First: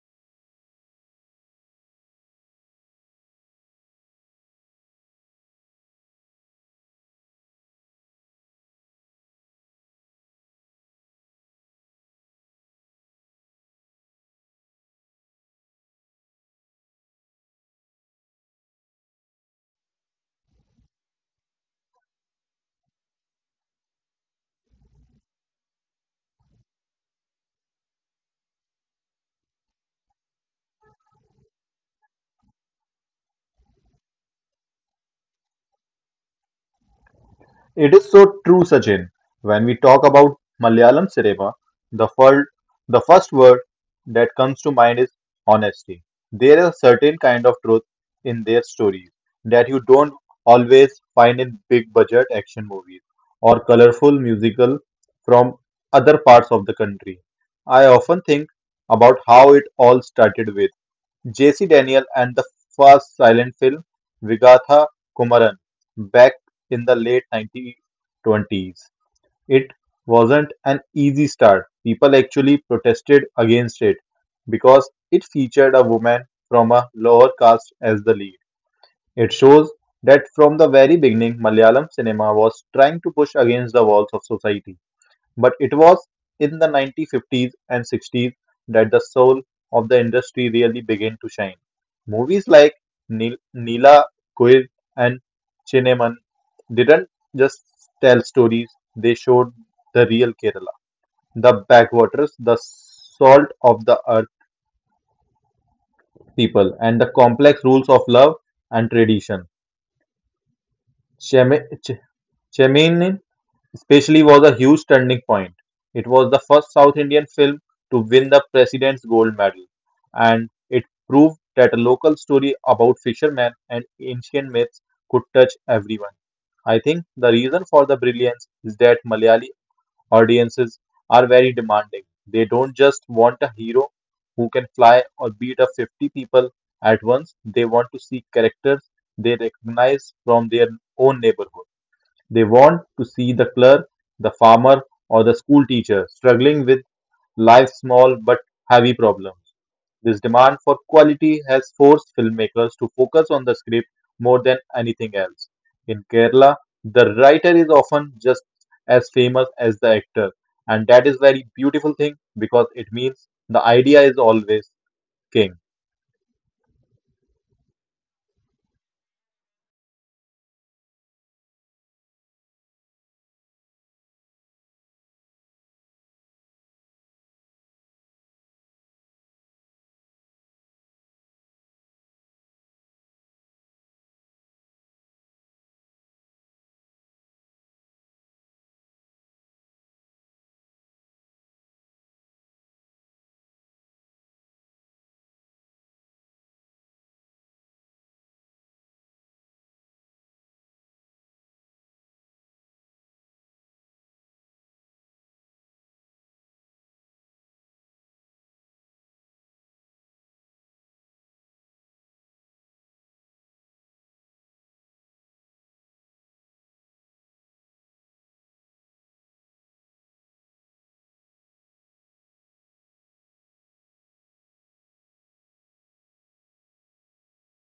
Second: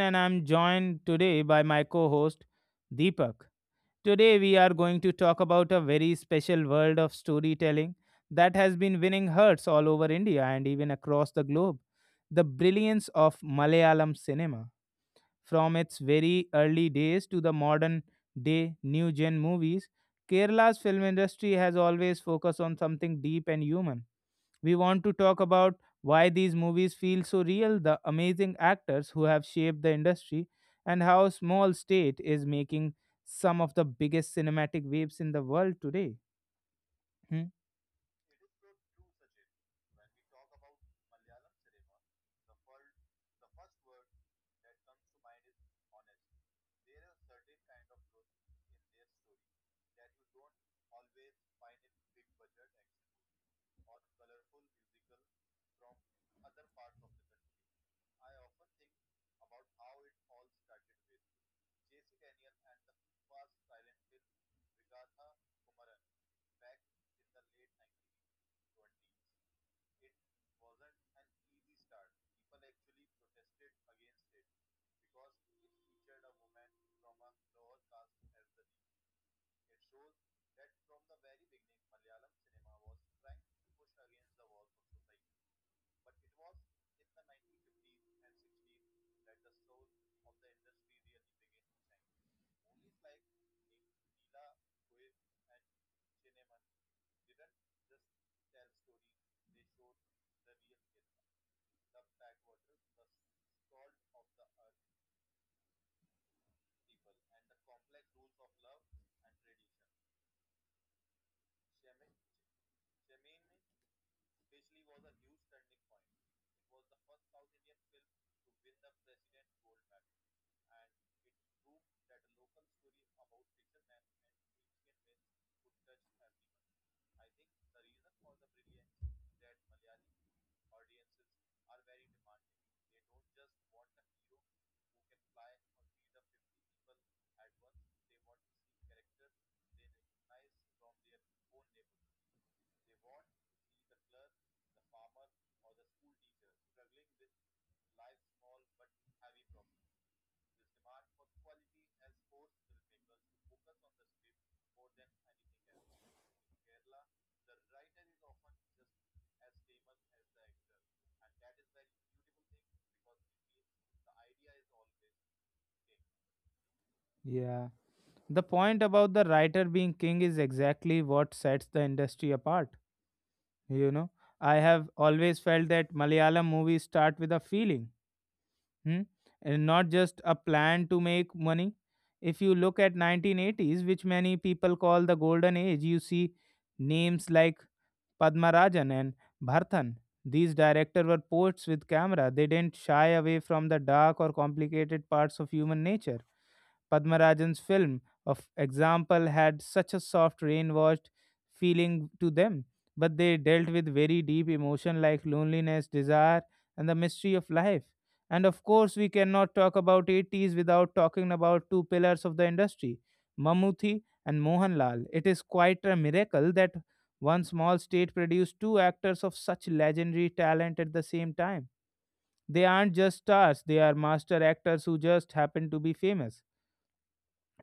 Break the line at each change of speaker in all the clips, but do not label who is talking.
and I'm joined today by my co host, Deepak. Today, we are going to talk about a very special world of storytelling that has been winning hearts all over India and even across the globe, the brilliance of Malayalam cinema. From its very early days to the modern day new gen movies, Kerala's film industry has always focused on something deep and human. We want to talk about why these movies feel so real, the amazing actors who have shaped the industry, and how small state is making some of the biggest cinematic waves in the world today. Hmm.
It is so true, Sachin. When we talk about Malayalam cinema, the first, the first word that comes to mind is honesty. There is a certain kind of truth in their stories that you don't always find in big budget action movies or colorful musical from other parts of the country. I often think about how it all started with J. C. Daniel and the first silent film "Vigatha Kumaran" back in the late 1920s. It wasn't an easy start. People actually protested against it because it featured a woman from a lower caste as the lead. It shows that from the very beginning, Malayalam cinema was trying to push against the walls of society. But it was in the 1950s and 60s that the soul of the industry really began to shine. Movies like Neela Kuir and Chinnaman didn't just tell stories, they showed the real Kerala, the backwaters, the salt of the earth people, and the complex rules of love and tradition. Chemini especially was a huge turning point. It was the first South Indian film to win the President's Gold Medal, and it proved that a local story about fishermen and ancient myths could touch everyone. I think the reason for the brilliance is that Malayali audiences are very demanding. They don't just want a hero who can fly or beat up 50 people at once, they want to see characters they recognize from their own neighborhood. They want to see the clerk, the farmer, or the school teacher struggling with life's small but heavy problems. This demand for quality has forced filmmakers to focus on the script more than anything else. In Kerala, the writer is often just as famous as the actor, and that is very beautiful thing because it means the idea is always king.
Yeah. The point about the writer being king is exactly what sets the industry apart. You know, I have always felt that Malayalam movies start with a feeling, hmm? and not just a plan to make money. If you look at 1980s, which many people call the golden age, you see names like Padmarajan and Bhartan. These directors were poets with camera. They didn't shy away from the dark or complicated parts of human nature. Padmarajan's film, of example, had such a soft, rain washed feeling to them, but they dealt with very deep emotion like loneliness, desire, and the mystery of life. And of course, we cannot talk about 80s without talking about two pillars of the industry, Mammootty and Mohanlal. It is quite a miracle that one small state produced two actors of such legendary talent at the same time. They aren't just stars, they are master actors who just happen to be famous.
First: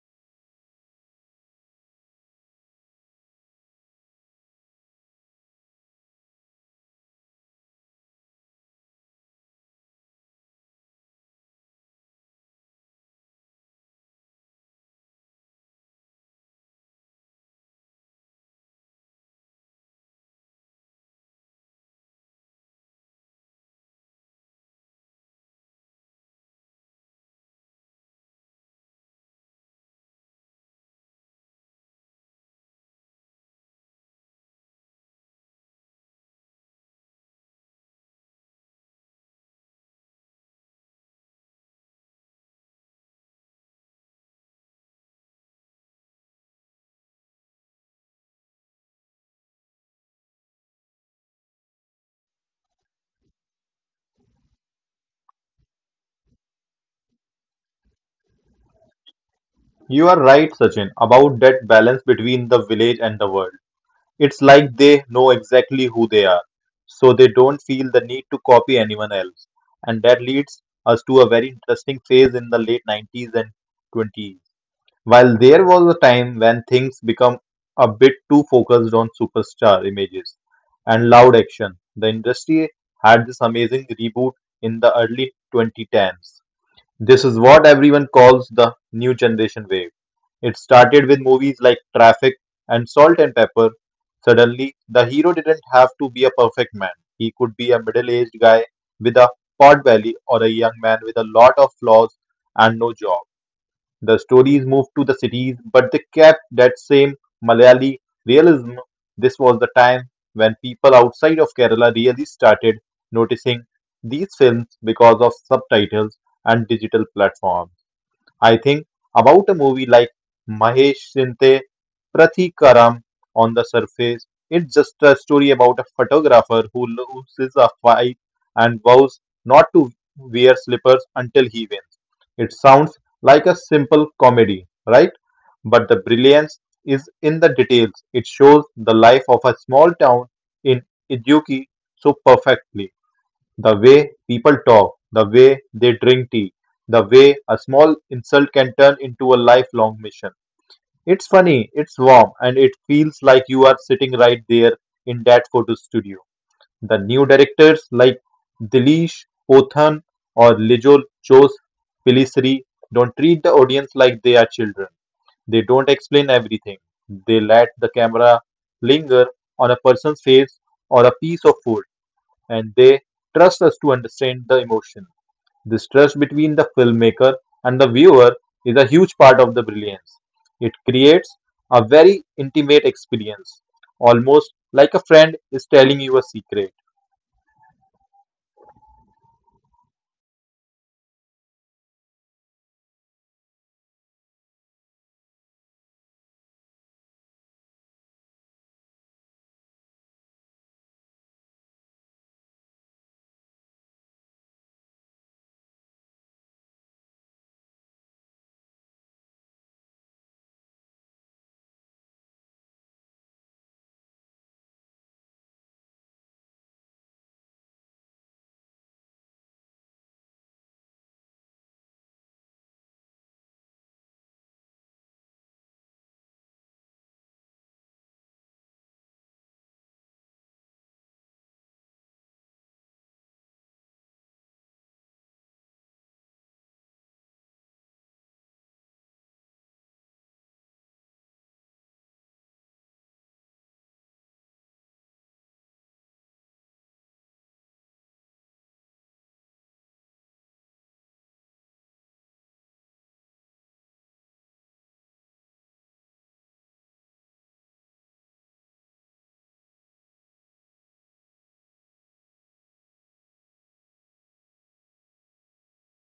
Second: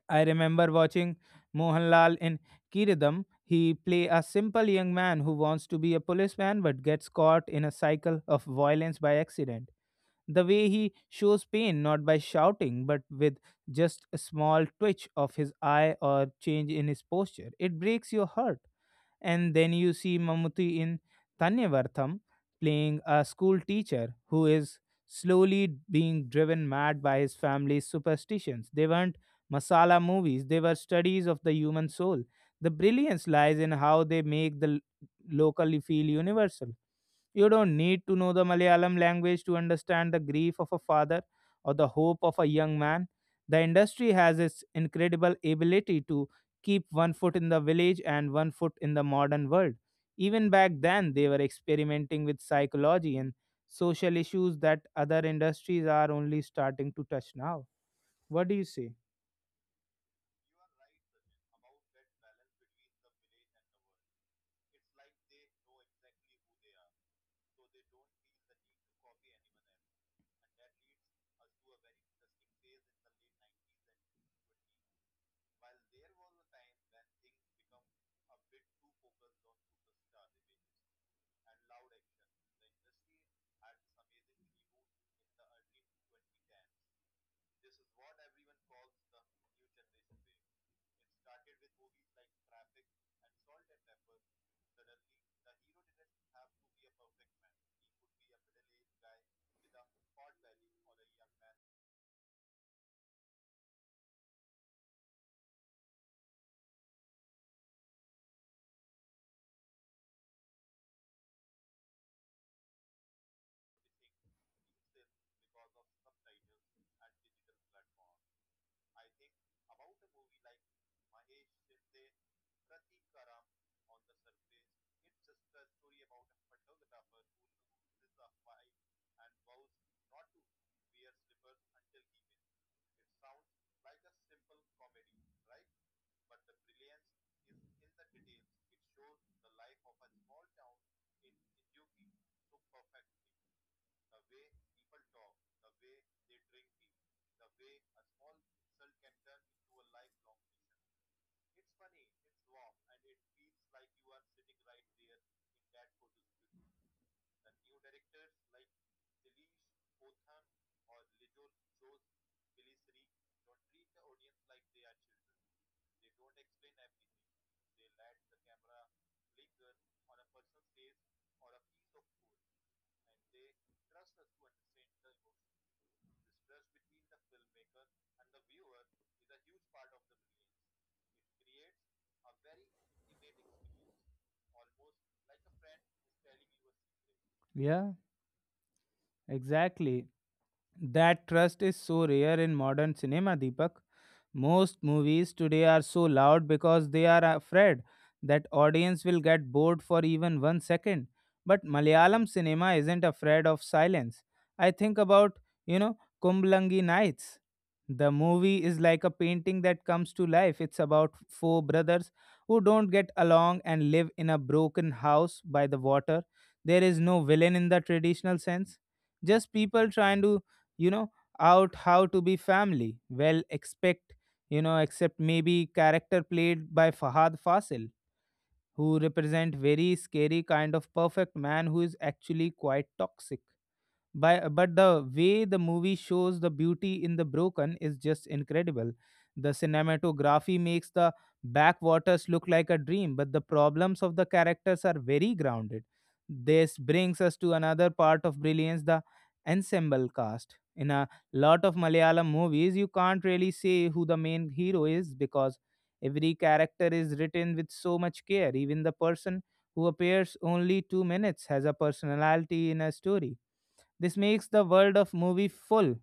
I remember watching Mohanlal in Kiridam. He play a simple young man who wants to be a policeman but gets caught in a cycle of violence by accident. The way he shows pain not by shouting but with just a small twitch of his eye or change in his posture, it breaks your heart. And then you see Mammootty in Thanyavartham playing a school teacher who is slowly being driven mad by his family's superstitions. They weren't masala movies, they were studies of the human soul. The brilliance lies in how they make the locally feel universal. You don't need to know the Malayalam language to understand the grief of a father or the hope of a young man. The industry has its incredible ability to keep one foot in the village and one foot in the modern world. Even back then, they were experimenting with psychology and social issues that other industries are only starting to touch now. What do you say?
You are right, Sachin, about that balance between the village and the world. It's like they know exactly who they are, so they don't feel the need to copy anyone else. And that leads us to a very interesting phase in the late 90s and 20s. While there was a time when things become a bit too focused on superstar images and loud action, the industry had this amazing reboot in the early 2010s. This is what everyone calls the new generation wave. It started with movies like Traffic and Salt and Pepper. Suddenly, the hero didn't have to be a perfect man. He could be a middle aged guy with a pot belly or a young man with a lot of flaws and no job. The stories moved to the cities, but they kept that same Malayali realism. This was the time when people outside of Kerala really started noticing these films because of subtitles and digital platforms. I think about a movie like Mahesh Shinte, Prathikaram on the surface. It's just a story about a photographer who loses a fight and vows not to wear slippers until he wins. It sounds like a simple comedy, right? But the brilliance is in the details. It shows the life of a small town in Iduki so perfectly. The way people talk, the way they drink tea, the way a small insult can turn into a lifelong mission. It's funny, it's warm, and it feels like you are sitting right there in that photo studio. The new directors like Dilish Pothan or Lijol Chose Pilisri don't treat the audience like they are children. They don't explain everything. They let the camera linger on a person's face or a piece of food and they trust us to understand the emotion. This trust between the filmmaker and the viewer is a huge part of the brilliance. It creates a very intimate experience, almost like a friend is telling you a secret.
Yeah, exactly. That trust is so rare in modern cinema, Deepak. Most movies today are so loud because they are afraid that audience will get bored for even one second. But Malayalam cinema isn't afraid of silence. I think about, you know, Kumblangi Nights. The movie is like a painting that comes to life. It's about four brothers who don't get along and live in a broken house by the water. There is no villain in the traditional sense. Just people trying to you know out how to be family, well, expect you know except maybe character played by Fahad Fasil, who represent very scary kind of perfect man who is actually quite toxic, but the way the movie shows the beauty in the broken is just incredible. The cinematography makes the backwaters look like a dream, but the problems of the characters are very grounded. This brings us to another part of brilliance, the ensemble cast. In a lot of Malayalam movies, you can't really say who the main hero is because every character is written with so much care. Even the person who appears only 2 minutes has a personality in a story. This makes the world of movie full.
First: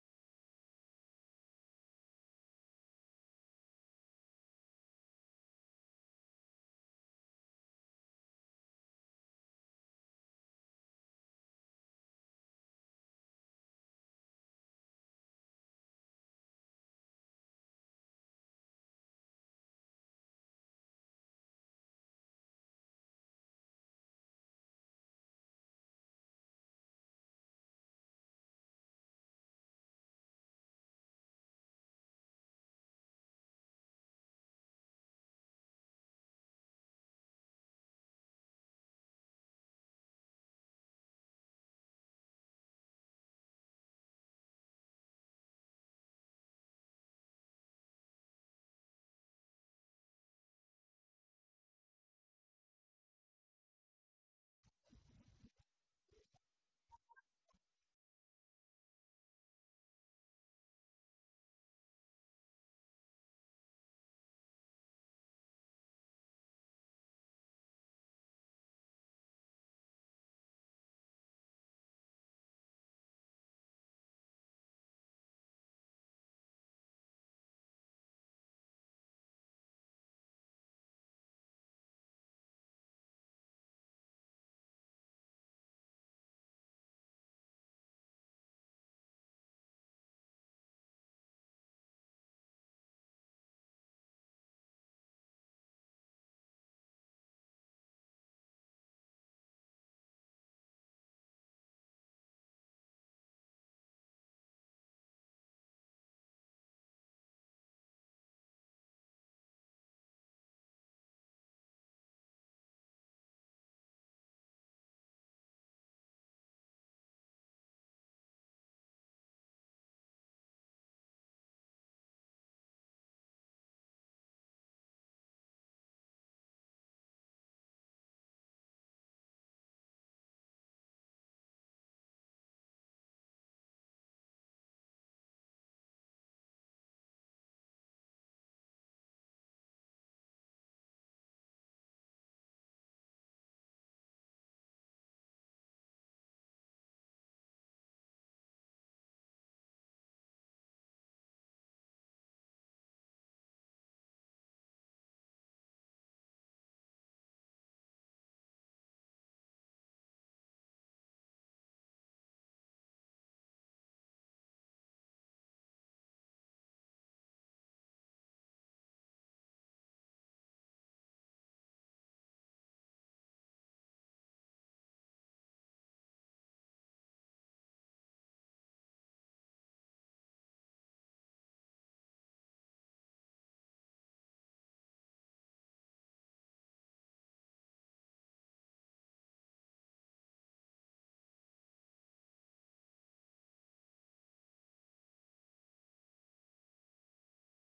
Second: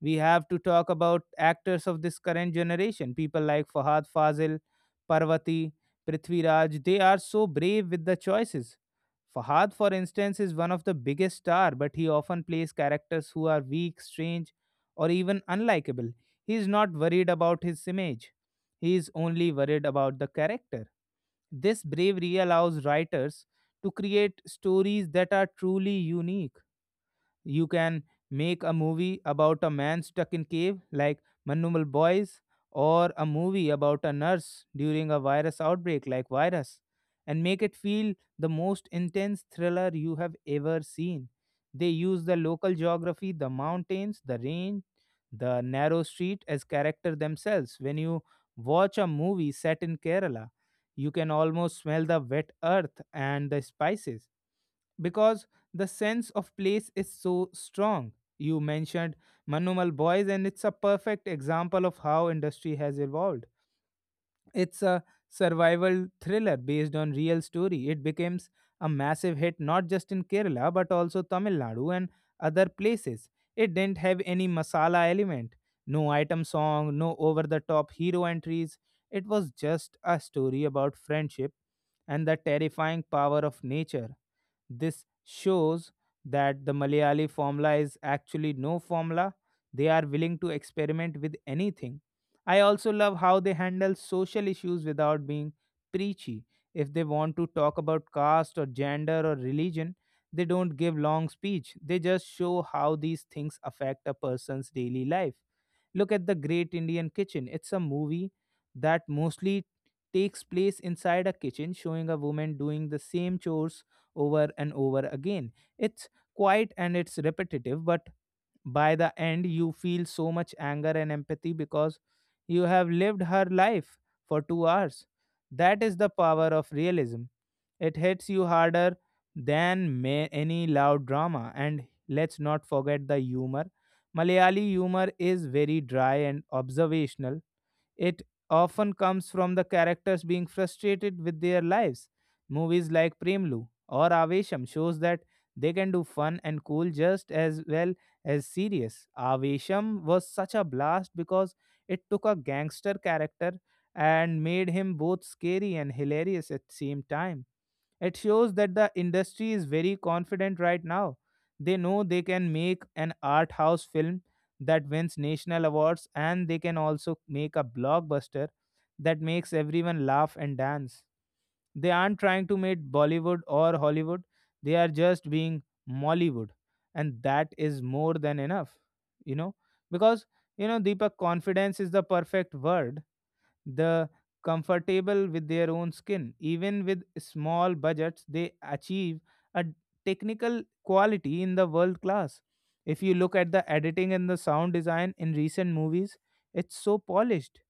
We have to talk about actors of this current generation, people like Fahad Fazil, Parvati, Prithviraj. They are so brave with the choices. Fahad, for instance, is one of the biggest star, but he often plays characters who are weak, strange, or even unlikable. He is not worried about his image. He is only worried about the character. This bravery allows writers to create stories that are truly unique. You can make a movie about a man stuck in cave like Manumal Boys, or a movie about a nurse during a virus outbreak like Virus, and make it feel the most intense thriller you have ever seen. They use the local geography, the mountains, the rain, the narrow street as character themselves. When you watch a movie set in Kerala, you can almost smell the wet earth and the spices because the sense of place is so strong. You mentioned Manumal Boys, and it's a perfect example of how industry has evolved. It's a survival thriller based on real story. It becomes a massive hit not just in Kerala but also Tamil Nadu and other places. It didn't have any masala element, no item song, no over the top hero entries. It was just a story about friendship and the terrifying power of nature. This shows that the Malayali formula is actually no formula. They are willing to experiment with anything. I also love how they handle social issues without being preachy. If they want to talk about caste or gender or religion, they don't give long speech. They just show how these things affect a person's daily life. Look at The Great Indian Kitchen. It's a movie that mostly takes place inside a kitchen, showing a woman doing the same chores over and over again. It's quiet and it's repetitive, but by the end, you feel so much anger and empathy because you have lived her life for 2 hours. That is the power of realism. It hits you harder than may any loud drama. And let's not forget the humor. Malayali humor is very dry and observational. It often comes from the characters being frustrated with their lives. Movies like Premlu or Avesham shows that they can do fun and cool just as well as serious. Avesham was such a blast because it took a gangster character and made him both scary and hilarious at the same time. It shows that the industry is very confident right now. They know they can make an art house film that wins national awards, and they can also make a blockbuster that makes everyone laugh and dance. They aren't trying to make Bollywood or Hollywood, they are just being Mollywood, and that is more than enough, you know, because, Deepak, confidence is the perfect word the comfortable with their own skin. Even with small budgets, they achieve a technical quality in the world class. If you look at the editing and the sound design in recent movies, it's so polished.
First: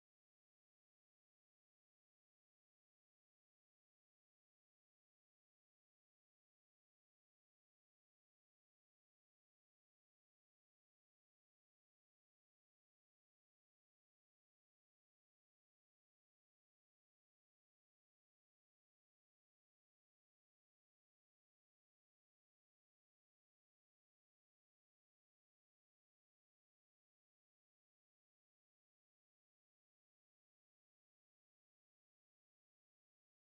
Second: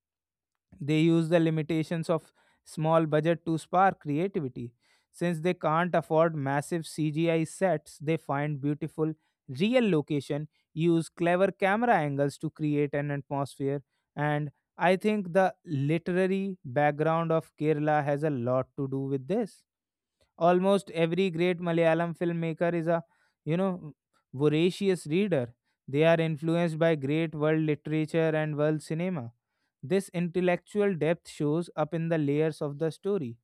They use the limitations of small budget to spark creativity. Since they can't afford massive CGI sets, they find beautiful real location, use clever camera angles to create an atmosphere, and I think the literary background of Kerala has a lot to do with this. Almost every great Malayalam filmmaker is a, you know, voracious reader. They are influenced by great world literature and world cinema. This intellectual depth shows up in the layers of the story.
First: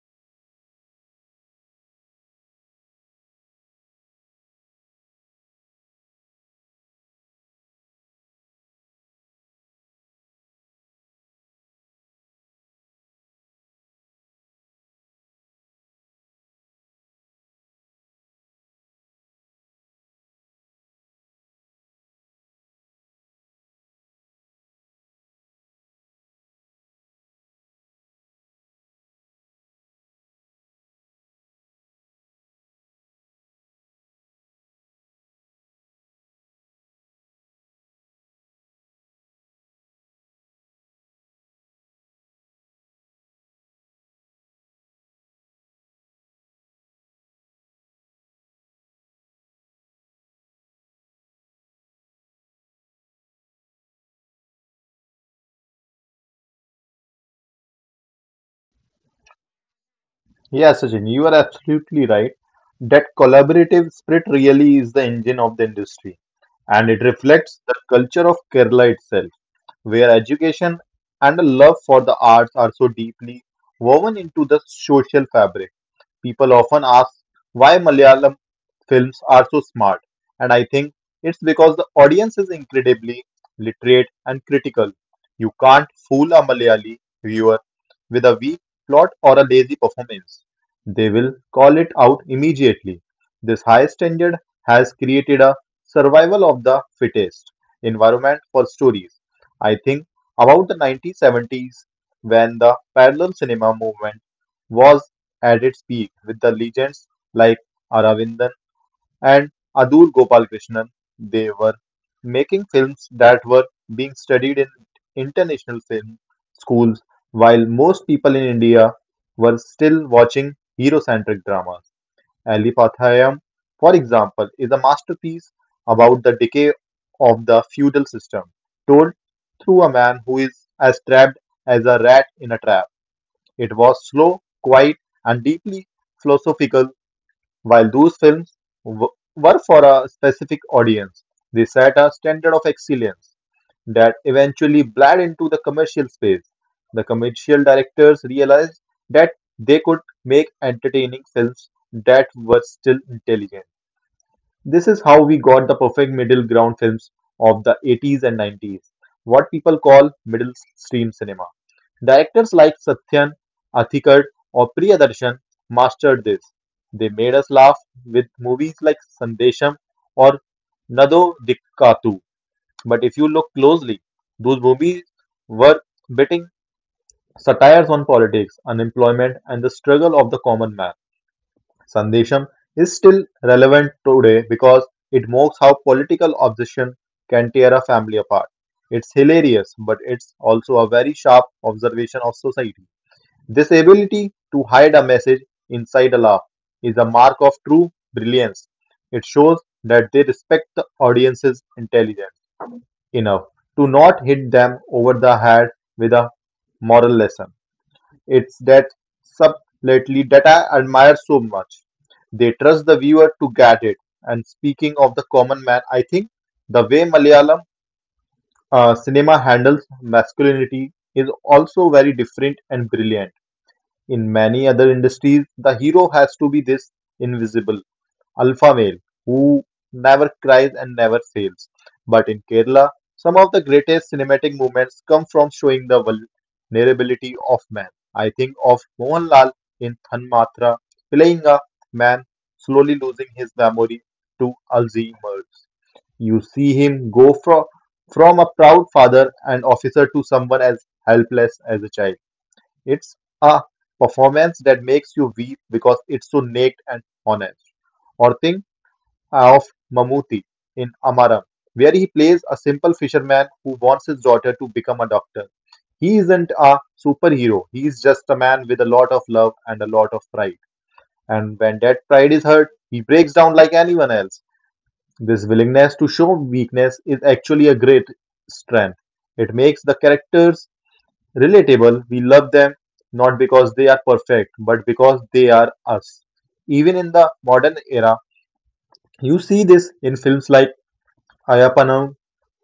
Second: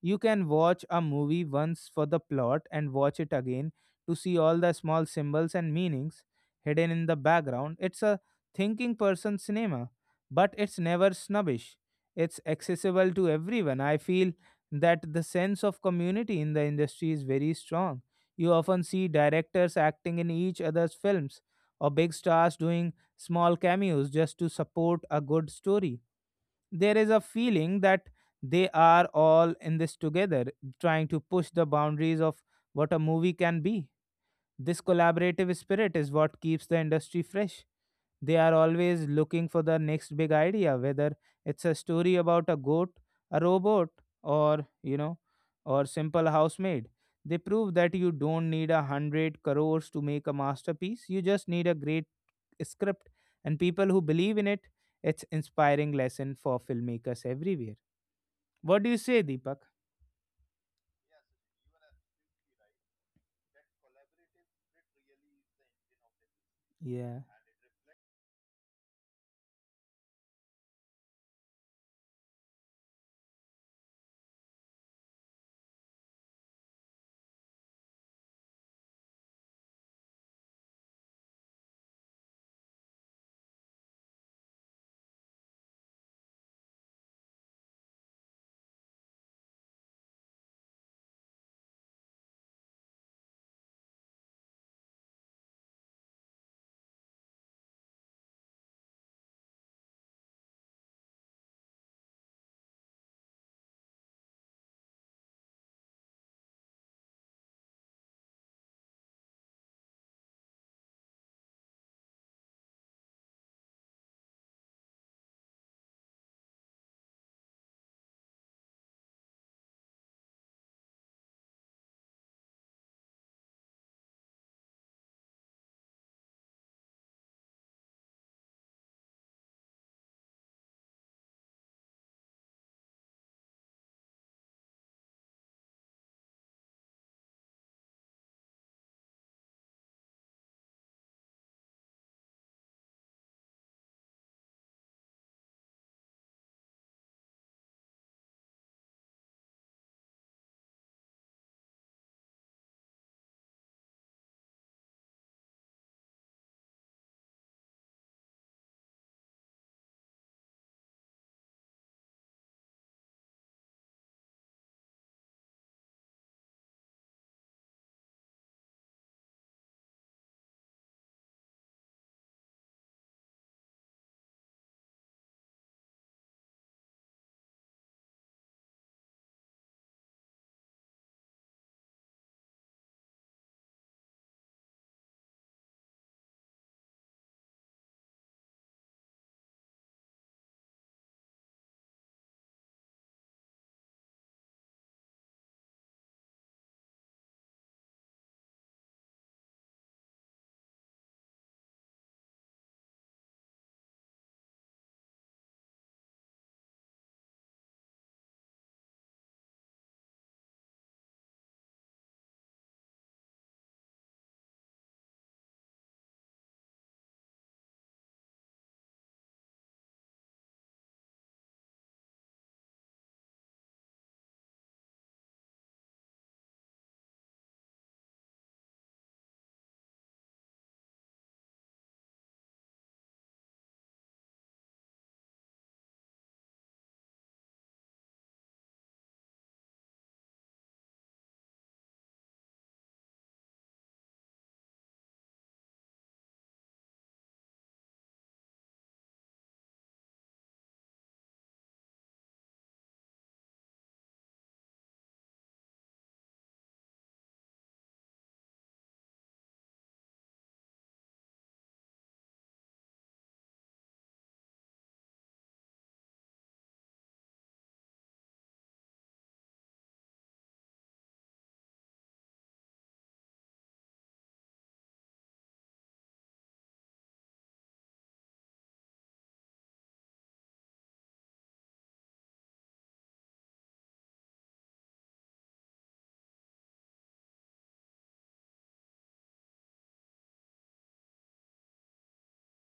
You can watch a movie once for the plot and watch it again to see all the small symbols and meanings hidden in the background. It's a thinking person cinema, but it's never snobbish. It's accessible to everyone. I feel that the sense of community in the industry is very strong. You often see directors acting in each other's films or big stars doing small cameos just to support a good story. There is a feeling that they are all in this together, trying to push the boundaries of what a movie can be. This collaborative spirit is what keeps the industry fresh. They are always looking for the next big idea, whether it's a story about a goat, a robot, or, you know, or simple housemaid. They prove that you don't need 100 crores to make a masterpiece. You just need a great script and people who believe in it. It's inspiring lesson for filmmakers everywhere. What do you say, Deepak?
Yeah, Sachin, you are absolutely right. That collaborative spirit really is the engine of the industry, and it
yeah
reflects the culture of Kerala itself, where education and a love for the arts are so deeply woven into the social fabric. People often ask why Malayalam films are so smart, and I think it's because the audience is incredibly literate and critical. You can't fool a Malayali viewer with a weak plot or a lazy performance. They will call it out immediately. This high standard has created a survival of the fittest environment for stories. I think about the 1970s when the parallel cinema movement was at its peak with the legends like Aravindan and Adur Gopalakrishnan. They were making films that were being studied in international film schools, while most people in India were still watching hero-centric dramas. Ali Pathayam, for example, is a masterpiece about the decay of the feudal system, told through a man who is as trapped as a rat in a trap. It was slow, quiet, and deeply philosophical. While those films w- were for a specific audience, they set a standard of excellence that eventually bled into the commercial space. The commercial directors realized that they could make entertaining films that were still intelligent. This is how we got the perfect middle ground films of the 80s and 90s, what people call middle stream cinema. Directors like Satyan, Athikar, or Priyadarshan mastered this. They made us laugh with movies like Sandesham or Nado Dikkathu. But if you look closely, those movies were biting satires on politics, unemployment, and the struggle of the common man. Sandesham is still relevant today because it mocks how political obsession can tear a family apart. It's hilarious, but it's also a very sharp observation of society. This ability to hide a message inside a laugh is a mark of true brilliance. It shows that they respect the audience's intelligence enough to not hit them over the head with a moral lesson. It's that subtlety that I admire so much. They trust the viewer to get it. And speaking of the common man, I think the way Malayalam cinema handles masculinity is also very different and brilliant. In many other industries, the hero has to be this invisible alpha male who never cries and never fails. But in Kerala, some of the greatest cinematic moments come from showing the vulnerability of man. I think of Mohanlal in Thanmatra playing a man slowly losing his memory to Alzheimer's. You see him go from a proud father and officer to someone as helpless as a child. It's a performance that makes you weep because it's so naked and honest. Or think of Mammootty in Amaram, where he plays a simple fisherman who wants his daughter to become a doctor. He isn't a superhero, he is just a man with a lot of love and a lot of pride. And when that pride is hurt, he breaks down like anyone else. This willingness to show weakness is actually a great strength. It makes the characters relatable. We love them not because they are perfect, but because they are us. Even in the modern era, you see this in films like Ayapanam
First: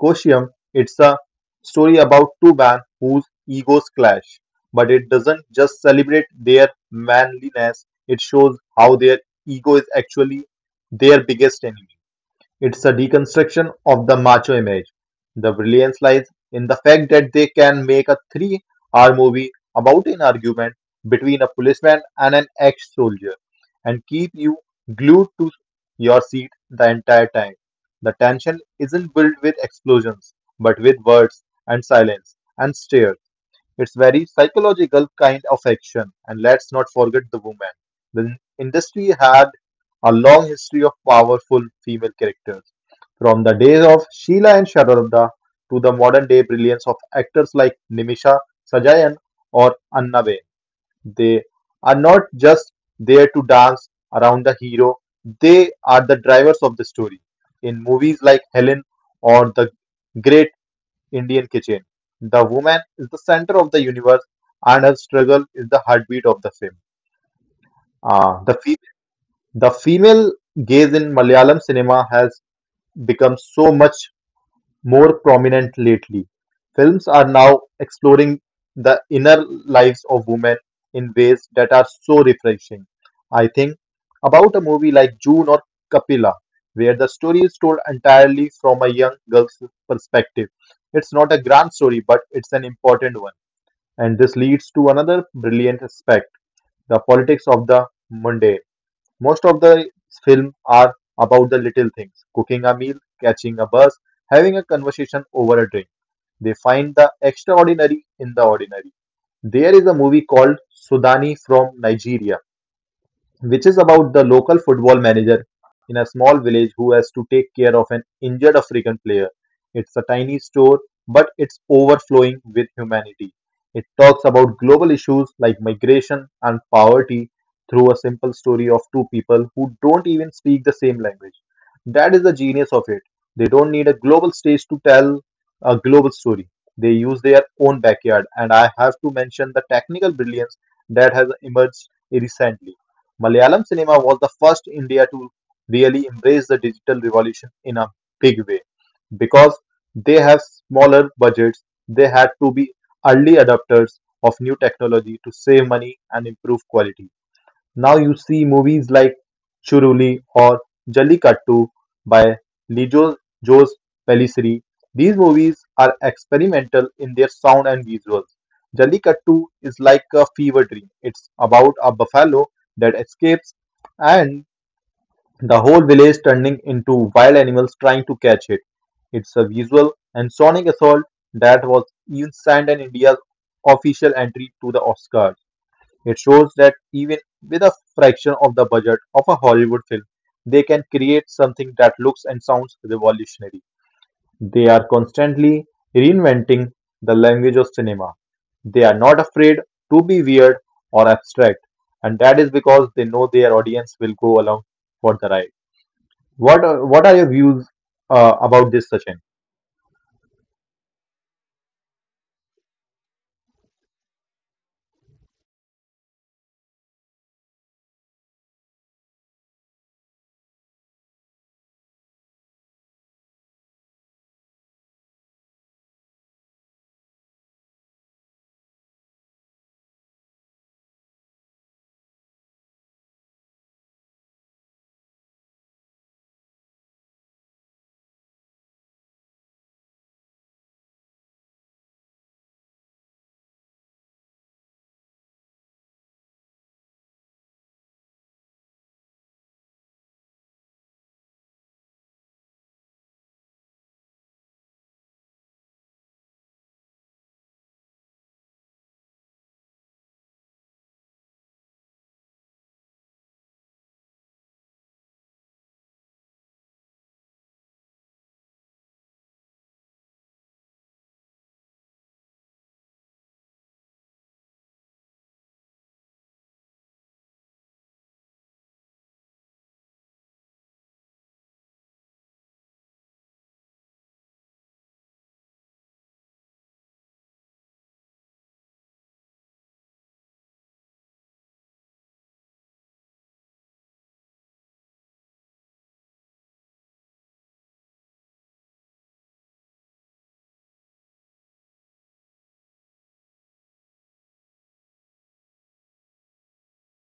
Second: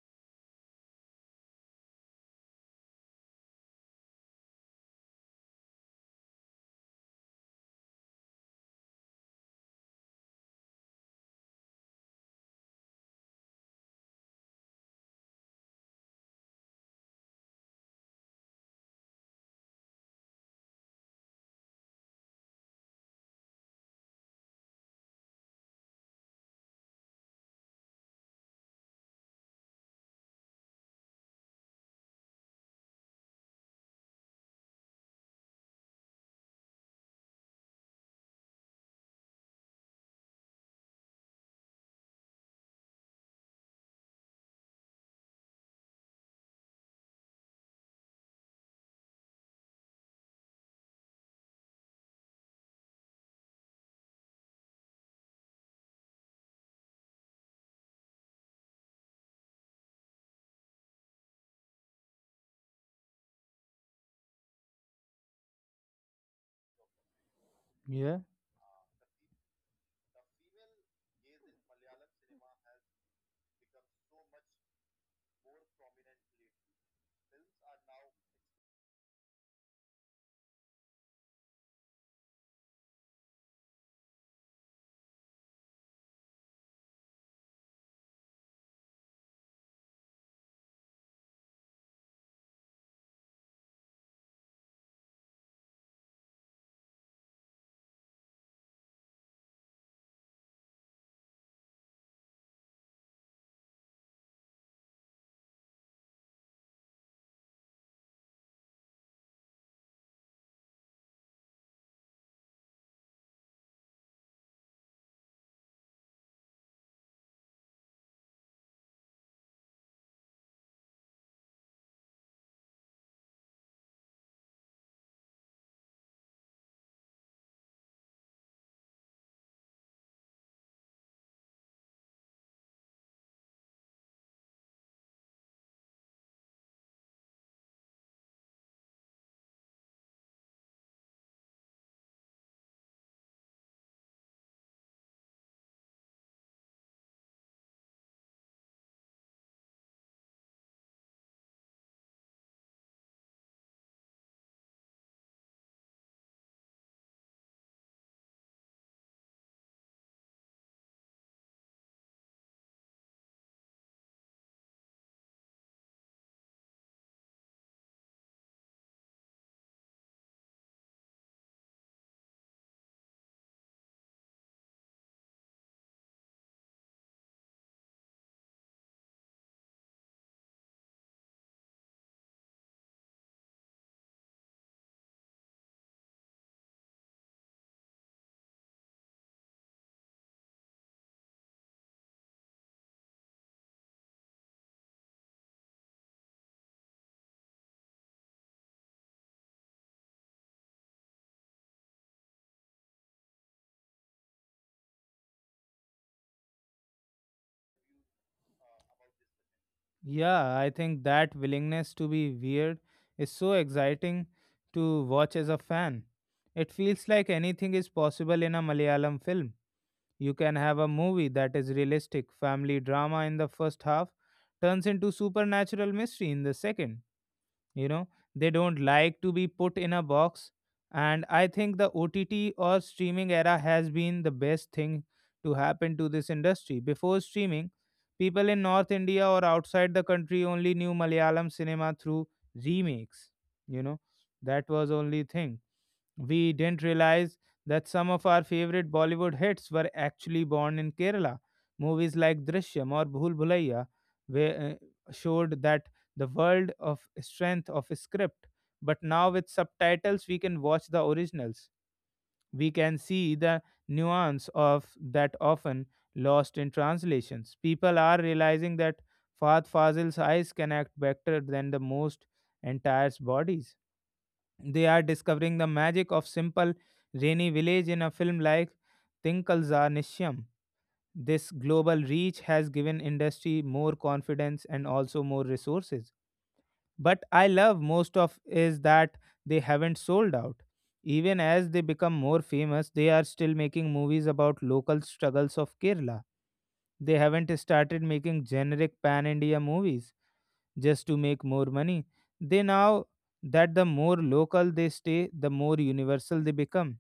Koshyam. It's a story about two men whose egos clash, but it doesn't just celebrate their manliness, it shows how their ego is actually their biggest enemy. It's a deconstruction of the macho image. The brilliance lies in the fact that they can make a 3 hour movie about an argument between a policeman and an ex soldier and keep you glued to your seat the entire time. The tension isn't built with explosions, but with words and silence and stare. It's very psychological kind of action. And let's not forget the woman. The industry had a long history of powerful female characters from the days of Sheila and Sharada to the modern day brilliance of actors like Nimisha Sajayan or Anna Bain, they are not just there to dance around the hero, they are the drivers of the story. In movies like Helen or The Great Indian Kitchen, the woman is the center of the universe and her struggle is the heartbeat of the film.
yeah
Uh, the, fe- the female gaze in Malayalam cinema has become so much more prominent lately. Films are now exploring the inner lives of women in ways that are so refreshing. I think about a movie like June or Kapila, where the story is told entirely from a young girl's perspective. It's not a grand story, but it's an important one. And this leads to another brilliant aspect the politics of the mundane. Most of the film are about the little things cooking a meal, catching a bus, having a conversation over a drink. They find the extraordinary in the ordinary. There is a movie called Sudani from Nigeria which is about the local football manager in a small village who has to take care of an injured African player. It's a tiny store, but it's overflowing with humanity. It talks about global issues like migration and poverty through a simple story of two people who don't even speak the same language. That is the genius of it. They don't need a global stage to tell a global story. They use their own backyard, and I have to mention the technical brilliance that has emerged recently. Malayalam cinema was the first in India to really embrace the digital revolution in a big way because they have smaller budgets. They had to be early adopters of new technology to save money and improve quality. Now you see movies like Churuli or Jallikattu by Lijos Jose Pellicer. These movies are experimental in their sound and visuals. Jallikattu is like a fever dream. It's about a buffalo that escapes and the whole village turning into wild animals trying to catch it. It's a visual and sonic assault that was even signed in India's official entry to the Oscar. It shows that even with a fraction of the budget of a Hollywood film, they can create something that looks and sounds revolutionary. They are constantly reinventing the language of cinema. They are not afraid to be weird or abstract, and that is because they know their audience will go along for the ride. What are your views about this, Sachin?
yeah I think that willingness to be weird is so exciting to watch as a fan. It feels like anything is possible in a Malayalam film. You can have a movie that is realistic family drama in the first half, turns into supernatural mystery in the second. you know they don't like to be put in a box. And I think the OTT or streaming era has been the best thing to happen to this industry. Before streaming, people in North India or outside the country only knew Malayalam cinema through remakes. you know that was only thing. We didn't realize that some of our favorite Bollywood hits were actually born in Kerala. Movies like Drishyam or Bhul Bhulaiya showed that the world of strength of script. But now with subtitles, we can watch the originals. We can see the nuance of that often lost in translations. People are realizing that Fahd Fazil's eyes can act better than the most entire bodies. They are discovering the magic of simple rainy village in a film like Tinkalza Nishyam. This global reach has given industry more confidence and also more resources. But I love most of is that they haven't sold out. Even as they become more famous, they are still making movies about local struggles of Kerala. They haven't started making generic pan India movies just to make more money. They now that the more local they stay, the more universal they become.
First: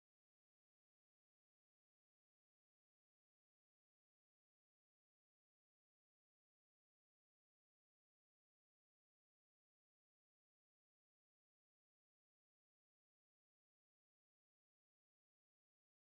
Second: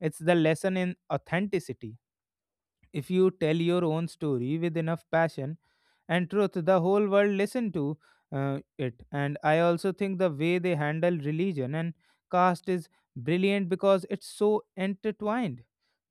It's the lesson in authenticity. If you tell your own story with enough passion and truth, the whole world listen to it. And I also think the way they handle religion and caste is brilliant because it's so intertwined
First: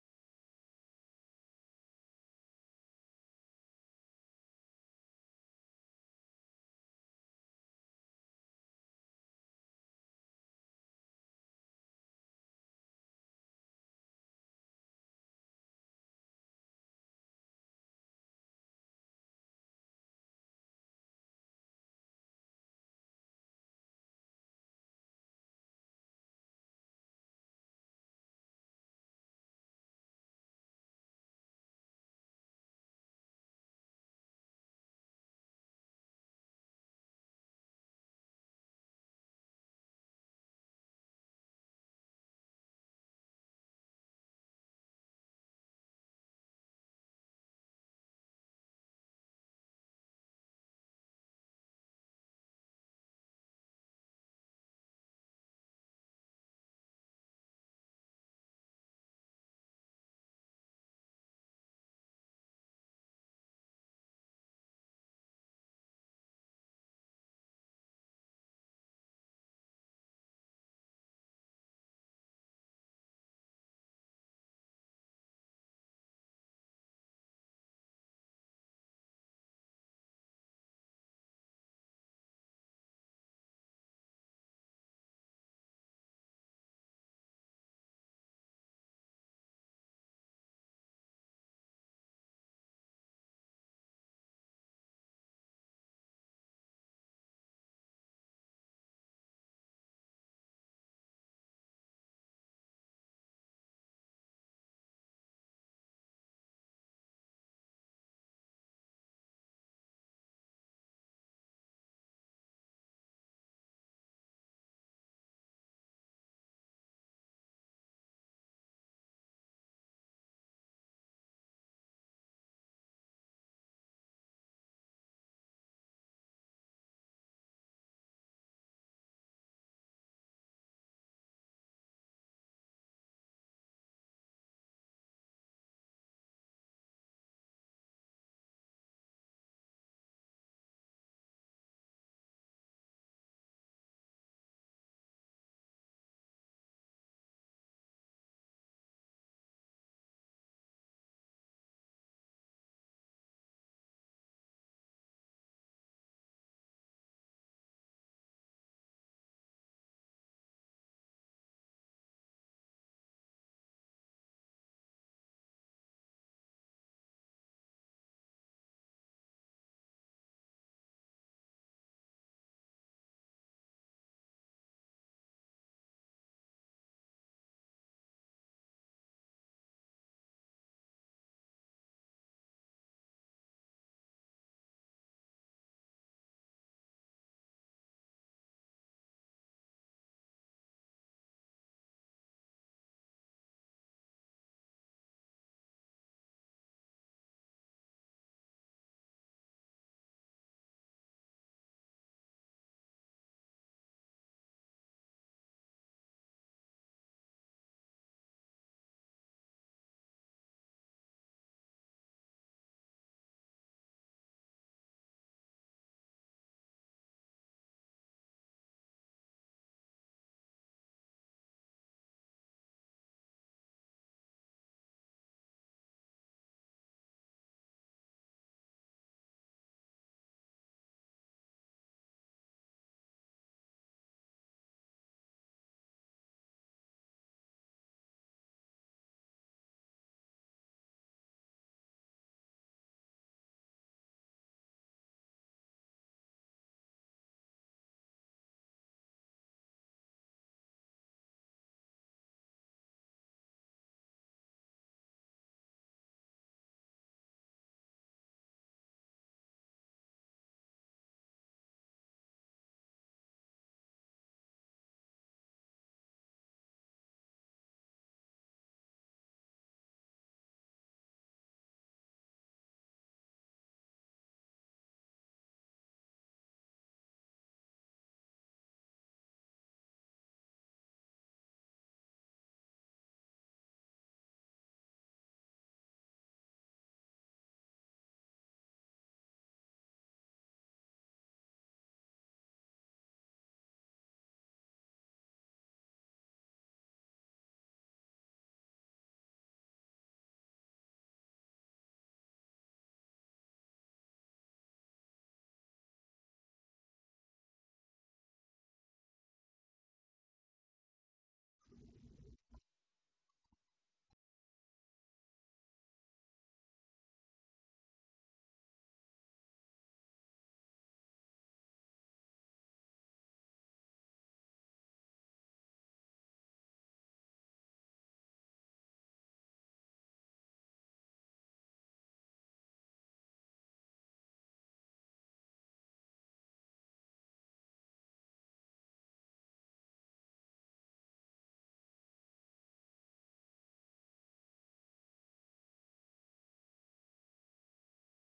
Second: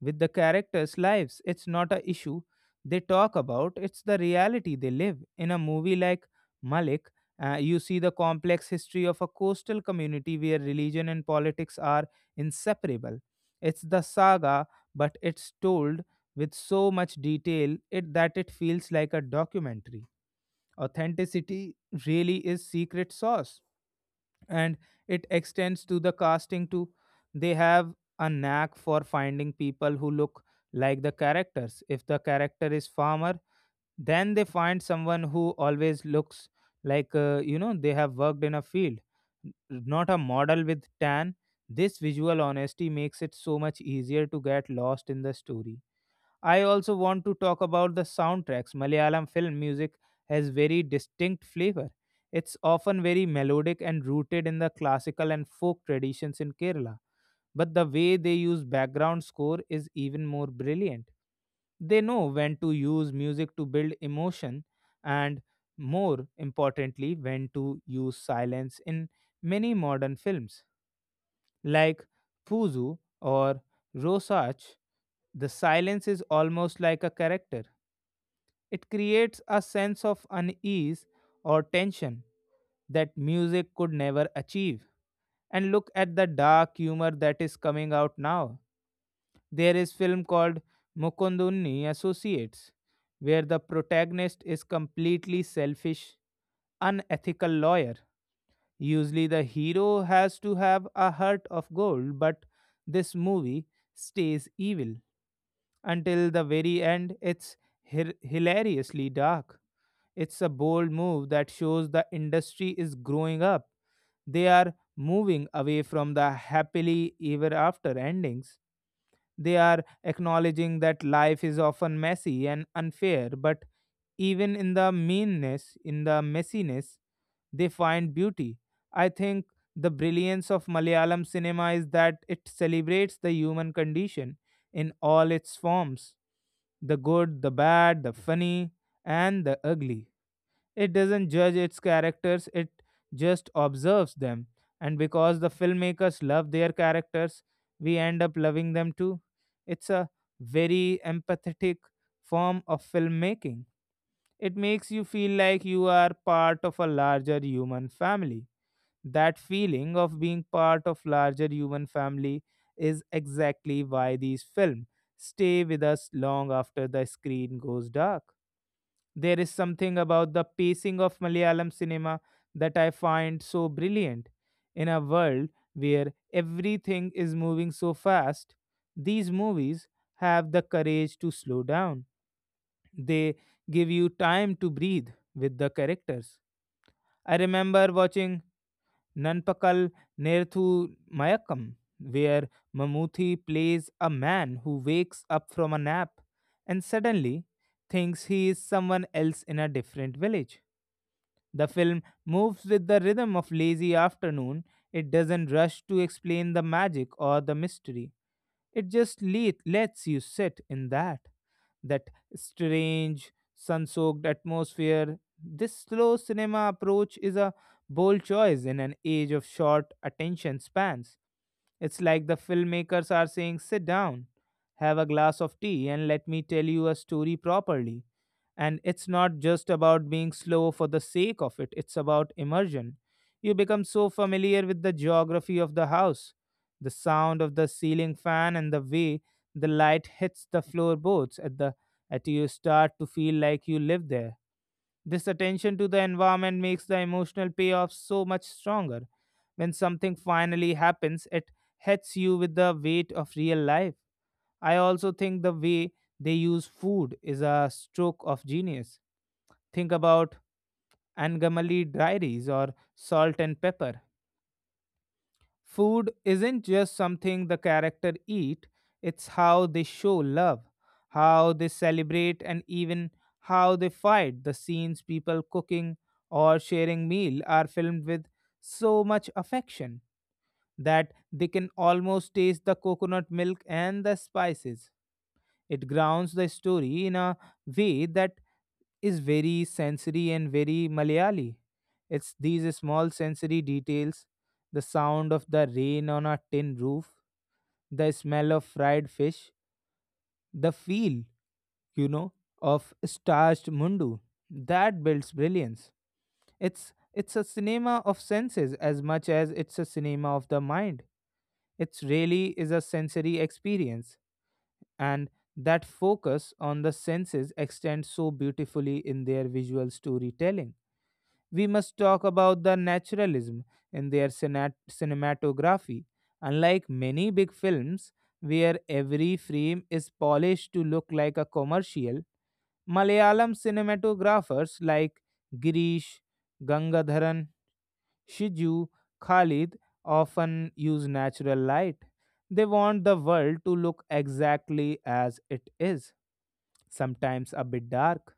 with the characters' lives. It's not a issue they talk about; it's the reality they live. In a movie like Malik, you see the complex history of a coastal community where religion and politics are inseparable. It's the saga, but it's told with so much detail it, that it feels like a documentary. Authenticity really is secret sauce, and it extends to the casting too. They have a knack for finding people who look like the characters. If the character is farmer, then they find someone who always looks like they have worked in a field, not a model with tan. This visual honesty makes it so much easier to get lost in the story. I also want to talk about the soundtracks. Malayalam film music has very distinct flavor. It's often very melodic and rooted in the classical and folk traditions in Kerala. But the way they use background score is even more brilliant. They know when to use music to build emotion and, more importantly, when to use silence in many modern films like Puzu or Rosach, the silence is almost like a character. It creates a sense of unease or tension that music could never achieve. And look at the dark humor that is coming out now. There is film called Mukunduni Associates, where the protagonist is completely selfish, unethical lawyer. Usually, the hero has to have a heart of gold, but this movie stays evil until the very end. It's hilariously dark. It's a bold move that shows the industry is growing up. They are moving away from the happily ever after endings. They are acknowledging that life is often messy and unfair, but even in the meanness, in the messiness, they find beauty. I think the brilliance of Malayalam cinema is that it celebrates the human condition in all its forms, the good, the bad, the funny, and the ugly. It doesn't judge its characters, it just observes them. And because the filmmakers love their characters, we end up loving them too. It's a very empathetic form of filmmaking. It makes you feel like you are part of a larger human family. That feeling of being part of larger human family is exactly why these films stay with us long after the screen goes dark. There is something about the pacing of Malayalam cinema that I find so brilliant. In a world where everything is moving so fast, these movies have the courage to slow down. They give you time to breathe with the characters. I remember watching Nanpakal Nerthu Mayakam, where Mamuthi plays a man who wakes up from a nap and suddenly thinks he is someone else in a different village. The film moves with the rhythm of lazy afternoon. It doesn't rush to explain the magic or the mystery. It just lets you sit in that strange sun-soaked atmosphere. This slow cinema approach is a bold choice in an age of short attention spans. It's like the filmmakers are saying, sit down, have a glass of tea, and let me tell you a story properly. And it's not just about being slow for the sake of it, it's about immersion. You become so familiar with the geography of the house, the sound of the ceiling fan, and the way the light hits the floorboards at the at you start to feel like you live there. This attention to the environment makes the emotional payoff so much stronger. When something finally happens, it hits you with the weight of real life. I also think the way they use food is a stroke of genius. Think about Angamali diaries or salt and pepper. Food isn't just something the character eat, it's how they show love, how they celebrate, and even how they fight. The scenes people cooking or sharing meal are filmed with so much affection that they can almost taste the coconut milk and the spices. It grounds the story in a way that is very sensory and very Malayali. It's these small sensory details, the sound of the rain on a tin roof, the smell of fried fish, the feel, you know, of starched mundu, that builds brilliance. It's a cinema of senses as much as it's a cinema of the mind. It really is a sensory experience, and that focus on the senses extends so beautifully in their visual storytelling. We must talk about the naturalism in their cinematography. Unlike many big films, where every frame is polished to look like a commercial, Malayalam cinematographers like Girish, Gangadharan, Shiju, Khalid often use natural light. They want the world to look exactly as it is, sometimes a bit dark,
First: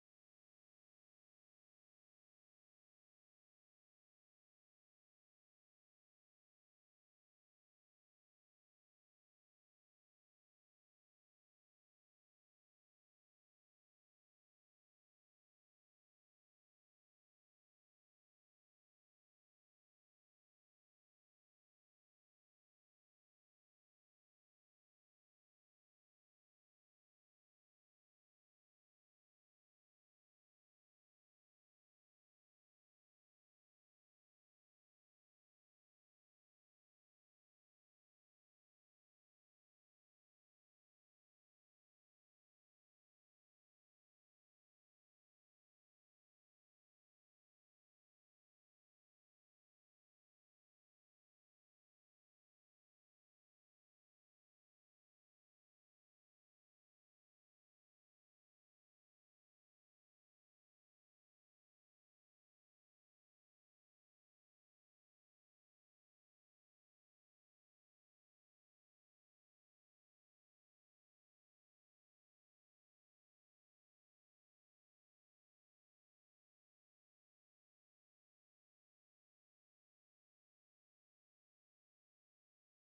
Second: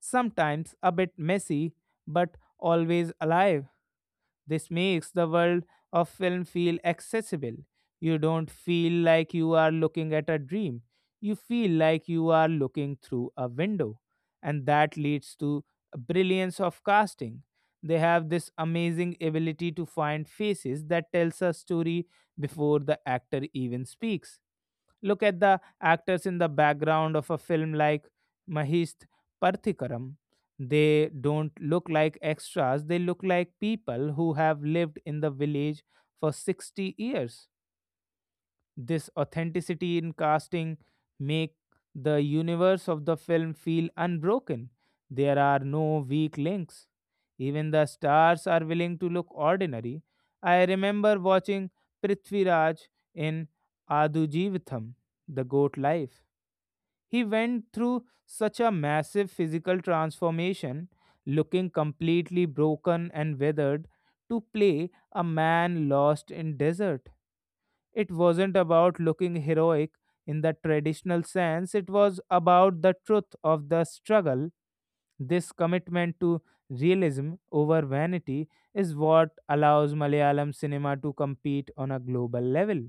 sometimes a bit messy, but always alive. This makes the world of film feel accessible. You don't feel like you are looking at a dream, you feel like you are looking through a window. And that leads to a brilliance of casting. They have this amazing ability to find faces that tells a story before the actor even speaks. Look at the actors in the background of a film like Mahist Parthikaram. They don't look like extras, they look like people who have lived in the village for 60 years. This authenticity in casting make the universe of the film feel unbroken. There are no weak links. Even the stars are willing to look ordinary. I remember watching Prithviraj in Adujivitham, The Goat Life. He went through such a massive physical transformation, looking completely broken and weathered, to play a man lost in desert. It wasn't about looking heroic in the traditional sense, it was about the truth of the struggle. This commitment to realism over vanity is what allows Malayalam cinema to compete on a global level.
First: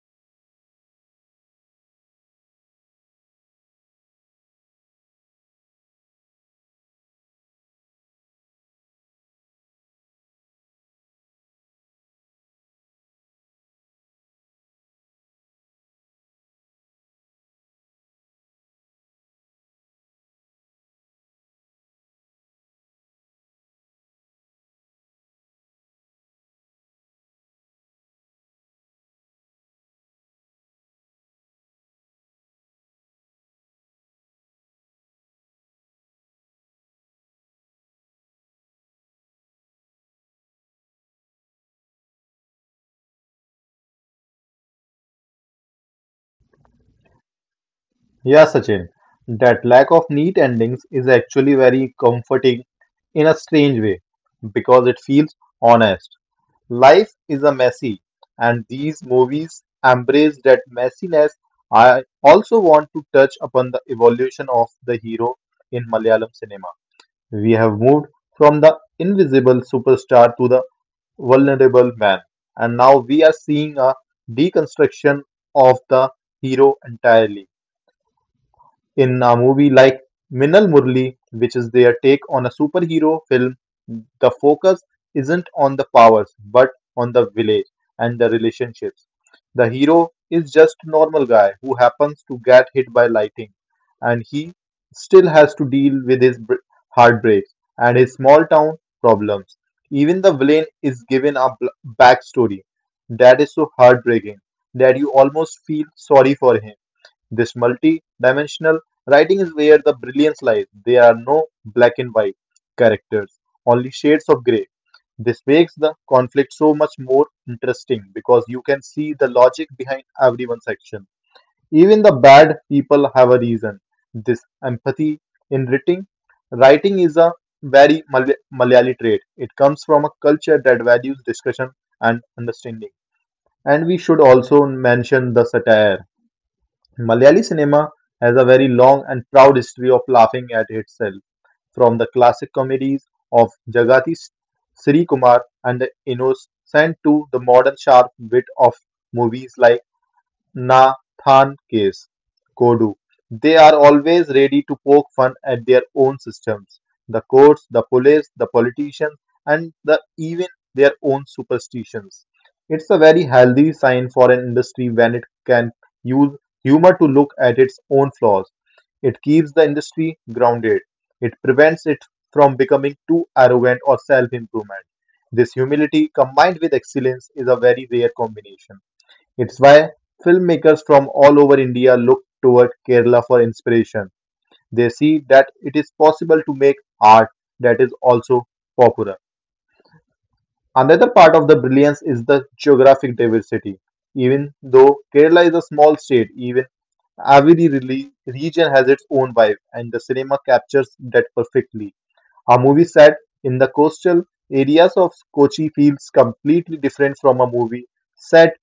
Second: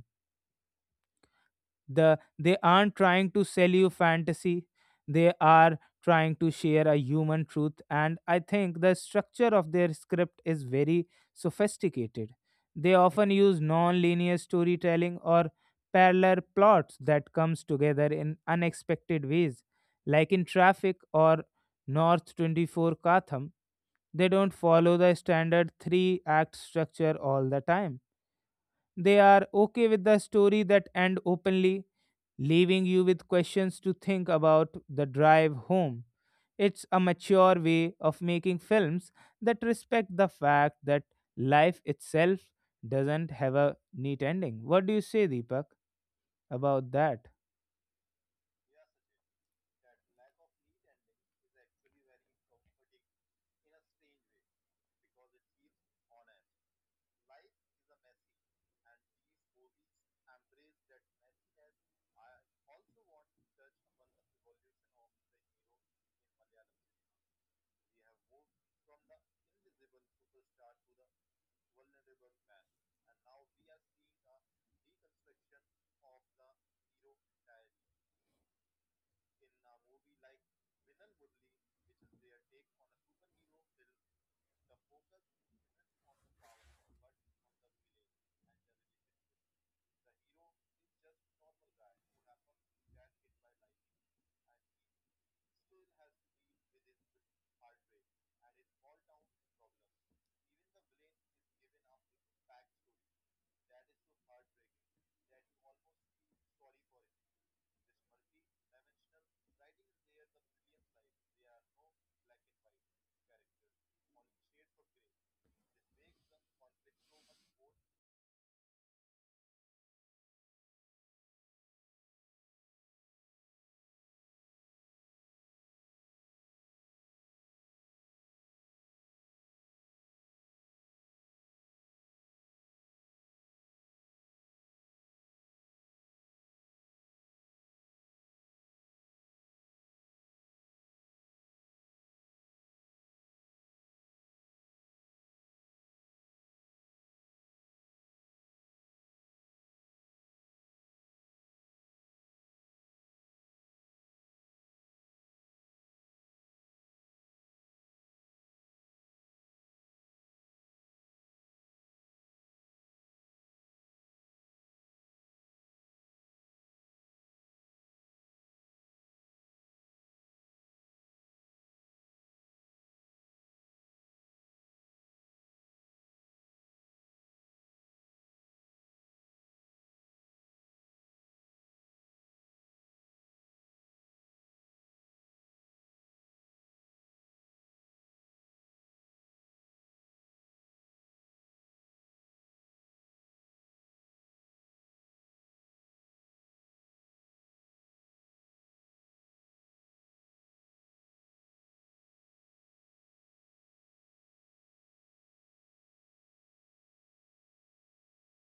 They aren't trying to sell you fantasy, they are trying to share a human truth. And I think the structure of their script is very sophisticated. They often use non-linear storytelling or parallel plots that comes together in unexpected ways, like in traffic or north 24 katham. They don't follow the standard three act structure all the time. They are okay with the story that end openly, leaving you with questions to think about the drive home. It's a mature way of making films that respect the fact that life itself doesn't have a neat ending. What do you say, Deepak, about that?
Yeah, Sachin, that lack of neat endings is actually very comforting in a strange way because it feels honest. Life is a messy, and these movies embrace that messiness. I also want to touch upon the evolution of the hero in Malayalam cinema. We have moved from the invisible superstar to the vulnerable man, and now we are seeing a deconstruction of the hero entirely in a movie like Minal Murli, which is their take on a superhero film, the focus isn't on the powers but on the village and the relationships. The hero is just normal guy who happens to get hit by lightning and he still has to deal with his heartbreaks and his small town problems. Even the villain is given a backstory that is so heartbreaking that you almost feel sorry for him. This multi dimensional writing is where the brilliance lies. There are no black and white characters, only shades of grey. This makes the conflict so much more interesting because you can see the logic behind everyone's action. Even the bad people have a reason. This empathy in writing is a very Malayali trait. It comes from a culture that values discussion and understanding. And we should also mention the satire. Malayali cinema has a very long and proud history of laughing at itself, from the classic comedies of Jagathi Sri Kumar and the Innocent to the modern sharp wit of movies like Nathan Case, Godu. They are always ready to poke fun at their own systems, the courts, the police, the politicians, and the, even their own superstitions. It's a very healthy sign for an industry when it can use humor to look at its own flaws. It keeps the industry grounded. It prevents it from becoming too arrogant or self improvement. This humility combined with excellence is a very rare combination. It's why filmmakers from all over India look toward Kerala for inspiration. They see that it is possible to make art that is also popular. Another part of the brilliance is the geographic diversity. Even though Kerala is a small state, even every region has its own vibe, and the cinema captures that perfectly. A movie set in the coastal areas of Kochi feels completely different from a movie set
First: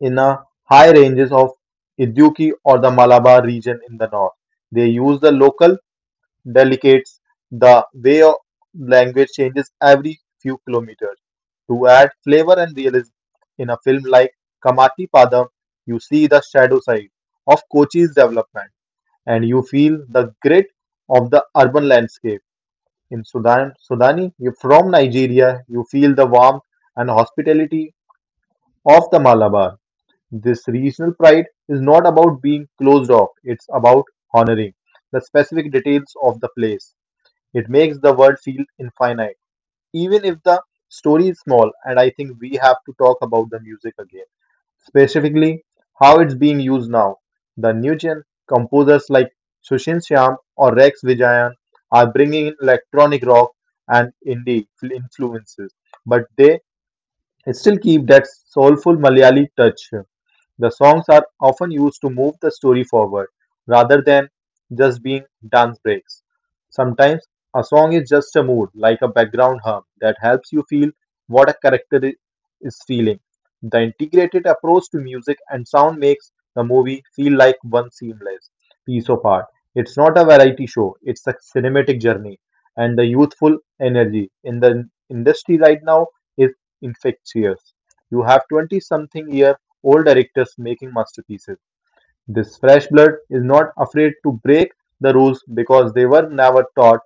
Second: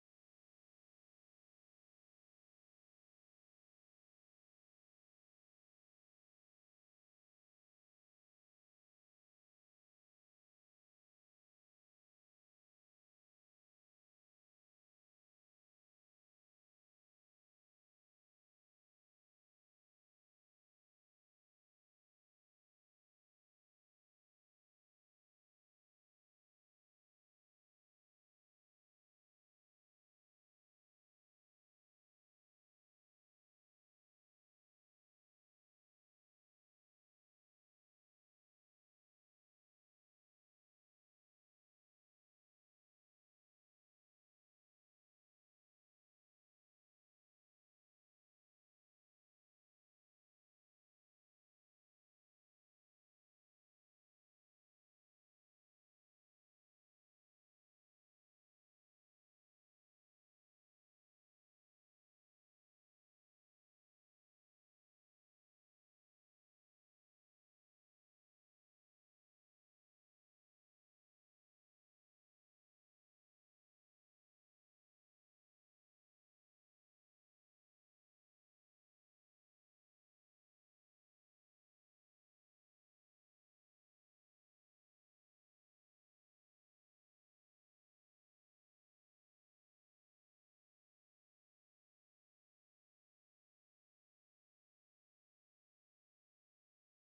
in the high ranges of Iduki or the Malabar region in the north. They use the local delicates, the way of language changes every few kilometers to add flavor and realism. In a film like Kamati Padam, you see the shadow side of Kochi's development and you feel the grit of the urban landscape. In Sudani, you from Nigeria, you feel the warmth and hospitality of the Malabar. This regional pride is not about being closed off, it's about honoring the specific details of the place. It makes the world feel infinite, even if the story is small. And I think we have to talk about the music again, specifically how it's being used now. The new gen composers like Sushin Shyam or Rex Vijayan are bringing in electronic rock and indie influences, but they still keep that soulful Malayali touch. The songs are often used to move the story forward rather than just being dance breaks. Sometimes a song is just a mood, like a background hum, that helps you feel what a character is feeling. The integrated approach to music and sound makes the movie feel like one seamless piece of art. It's not a variety show, it's a cinematic journey. And the youthful energy in the industry right now is infectious. You have 20 something year old directors making masterpieces. This fresh blood is not afraid to break the rules because they were never taught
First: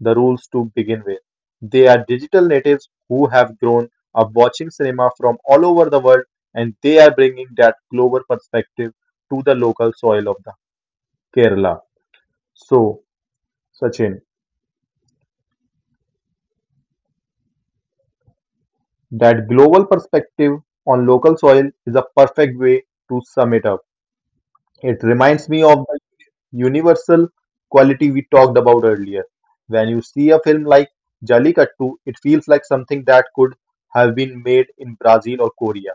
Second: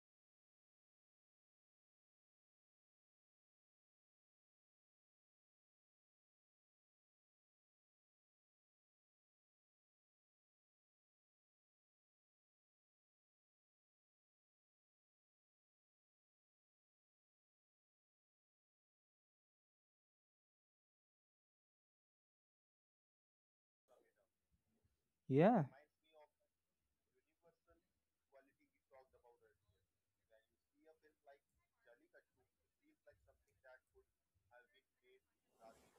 the rules to begin with. They are digital natives who have grown up watching cinema from all over the world and they are bringing that global perspective to the local soil of the Kerala. So, Sachin, that global perspective on local soil is a perfect way to sum it up. It reminds me
Yeah,
of universal quality we talked about earlier. When you see a film like Jallikattu, it feels like something that could have been made in Brazil or Korea.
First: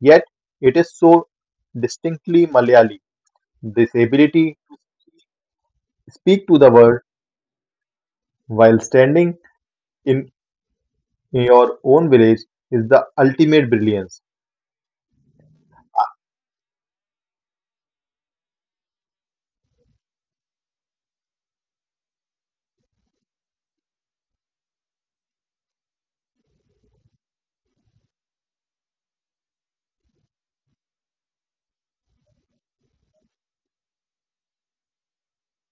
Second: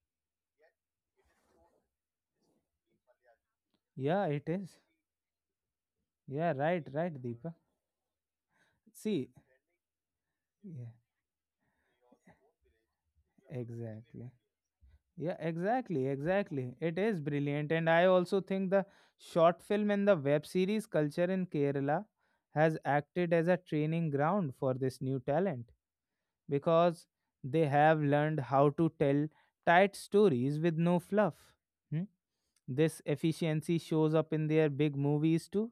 Yet, it is so distinctly Malayali. This
yeah, it
ability
is.
to speak
Yeah,
to the
right,
world
right, Deepak.
while
See,
standing in
yeah,
your own village is the ultimate brilliance.
exactly. Yeah, exactly, exactly. It is brilliant, and I also think the short film and the web series culture in Kerala has acted as a training ground for this new talent because they have learned how to tell tight stories with no fluff. Hmm? This efficiency shows up in their big movies too.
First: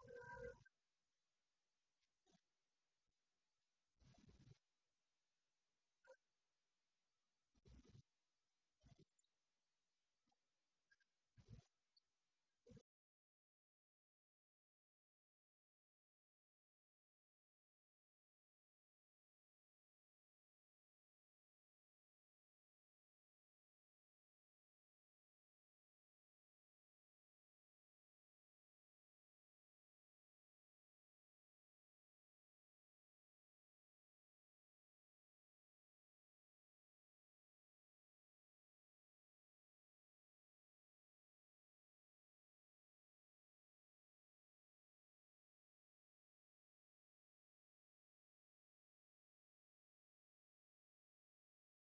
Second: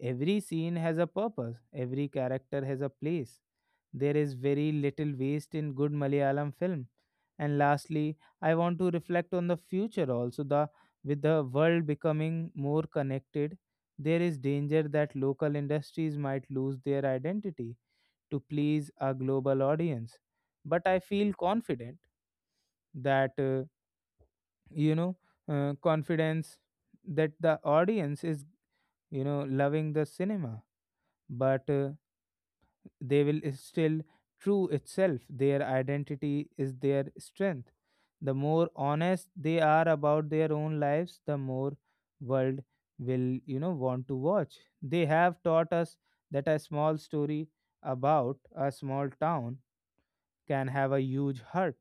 Every scene has a purpose, every character has a place. There is very little waste in good Malayalam film. And lastly, I want to reflect on the future also the with the world becoming more connected, there is danger that local industries might lose their identity to please a global audience. But I feel confident that you know confidence that the audience is loving the cinema, but they will still true itself. Their identity is their strength. The more honest they are about their own lives, the more world will want to watch. They have taught us that a small story about a small town can have a huge hurt.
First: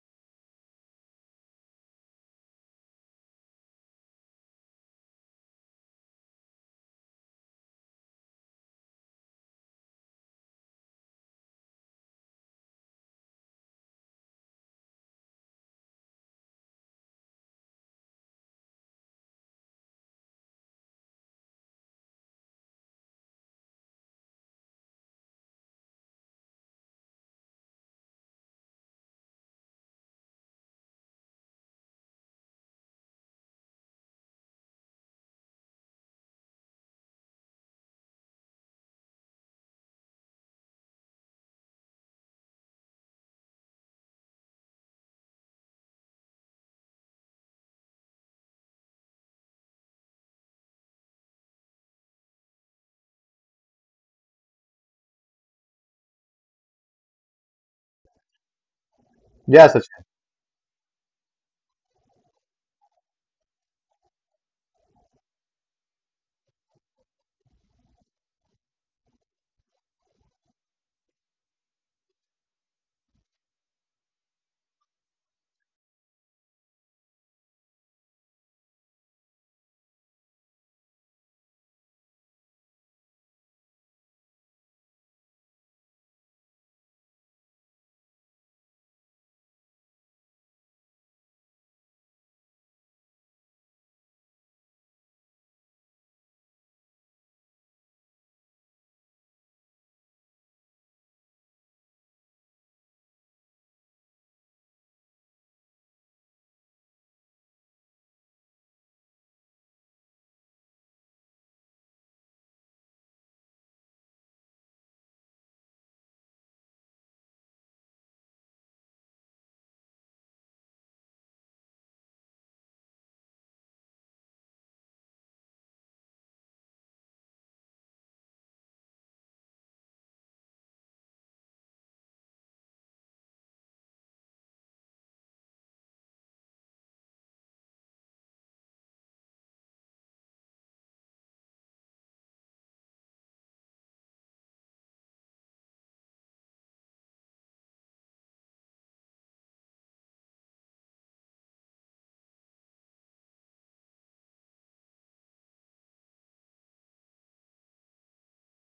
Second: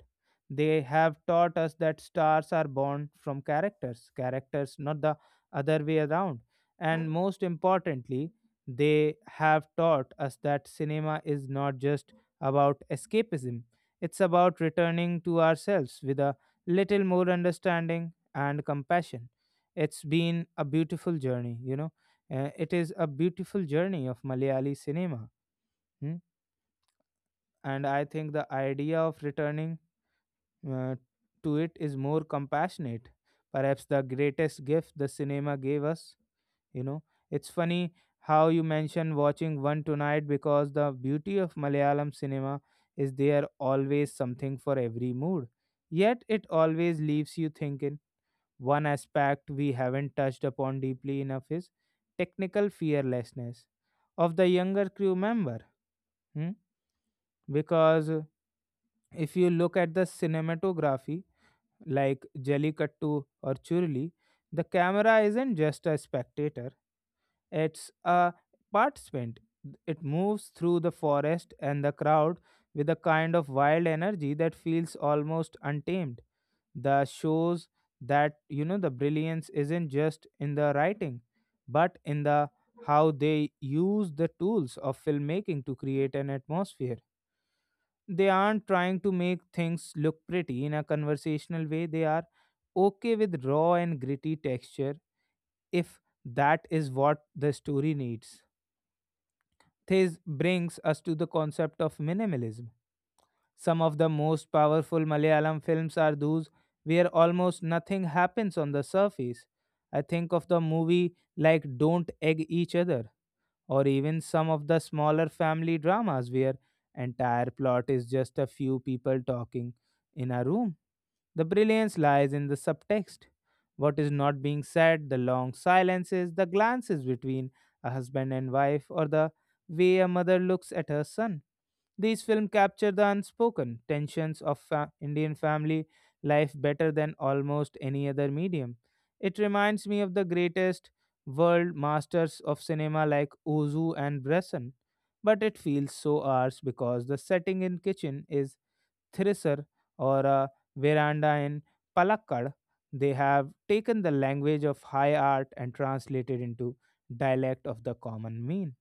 They have taught us that stars are born from characters, not the other way around. And most importantly, they have taught us that cinema is not just about escapism, it's about returning to ourselves with a little more understanding and compassion. It's been a beautiful journey. It is a beautiful journey of Malayali cinema. Hmm? And I think the idea of returning uh, to it is more compassionate. Perhaps the greatest gift the cinema gave us. You know, it's funny how you mentioned watching one tonight because the beauty of Malayalam cinema is there always something for every mood. Yet it always leaves you thinking. One aspect we haven't touched upon deeply enough is technical fearlessness of the younger crew member. Hmm? Because if you
Yes,
look at the cinematography, like Jellicattu or Churli, the camera isn't just a spectator, it's a participant. It moves through the forest and the crowd with a kind of wild energy that feels almost untamed. The shows that, you know, the brilliance isn't just in the writing, but in the how they use the tools of filmmaking to create an atmosphere. They aren't trying to make things look pretty in a conversational way. They are okay with raw and gritty texture if that is what the story needs. This brings us to the concept of minimalism. Some of the most powerful Malayalam films are those where almost nothing happens on the surface. I think of the movie like Don't Egg Each Other or even some of the smaller family dramas where entire plot is just a few people talking in a room. The brilliance lies in the subtext. What is not being said, the long silences, the glances between a husband and wife, or the way a mother looks at her son. These films capture the unspoken tensions of Indian family life better than almost any other medium. It reminds me of the greatest world masters of cinema like Ozu and Bresson, but it feels so ours because the setting in kitchen is Thrissur or a veranda in Palakkad. They have taken the language of high art and translated into dialect of the common mean.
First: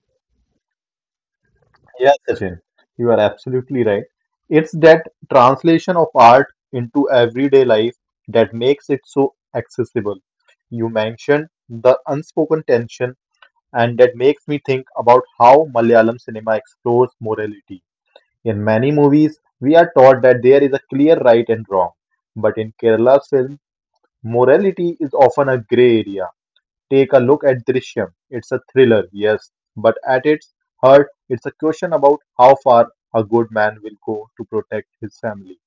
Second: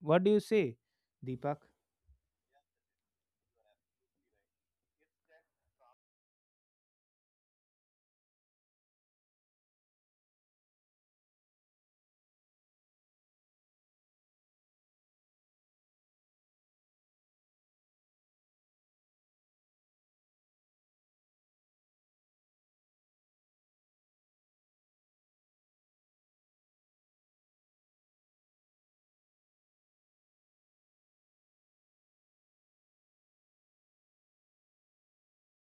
What do you say, Deepak?
Yes, Sachin, you are absolutely right. It's that translation of art into everyday life that makes it so accessible. You mentioned the unspoken tension, and that makes me think about how Malayalam cinema explores morality. In many movies, we are taught that there is a clear right and wrong, but in Kerala's film, morality is often a gray area. Take a look at Drishyam. It's a thriller, yes, but at its heart, it's a question about how far a good man will go to protect his family.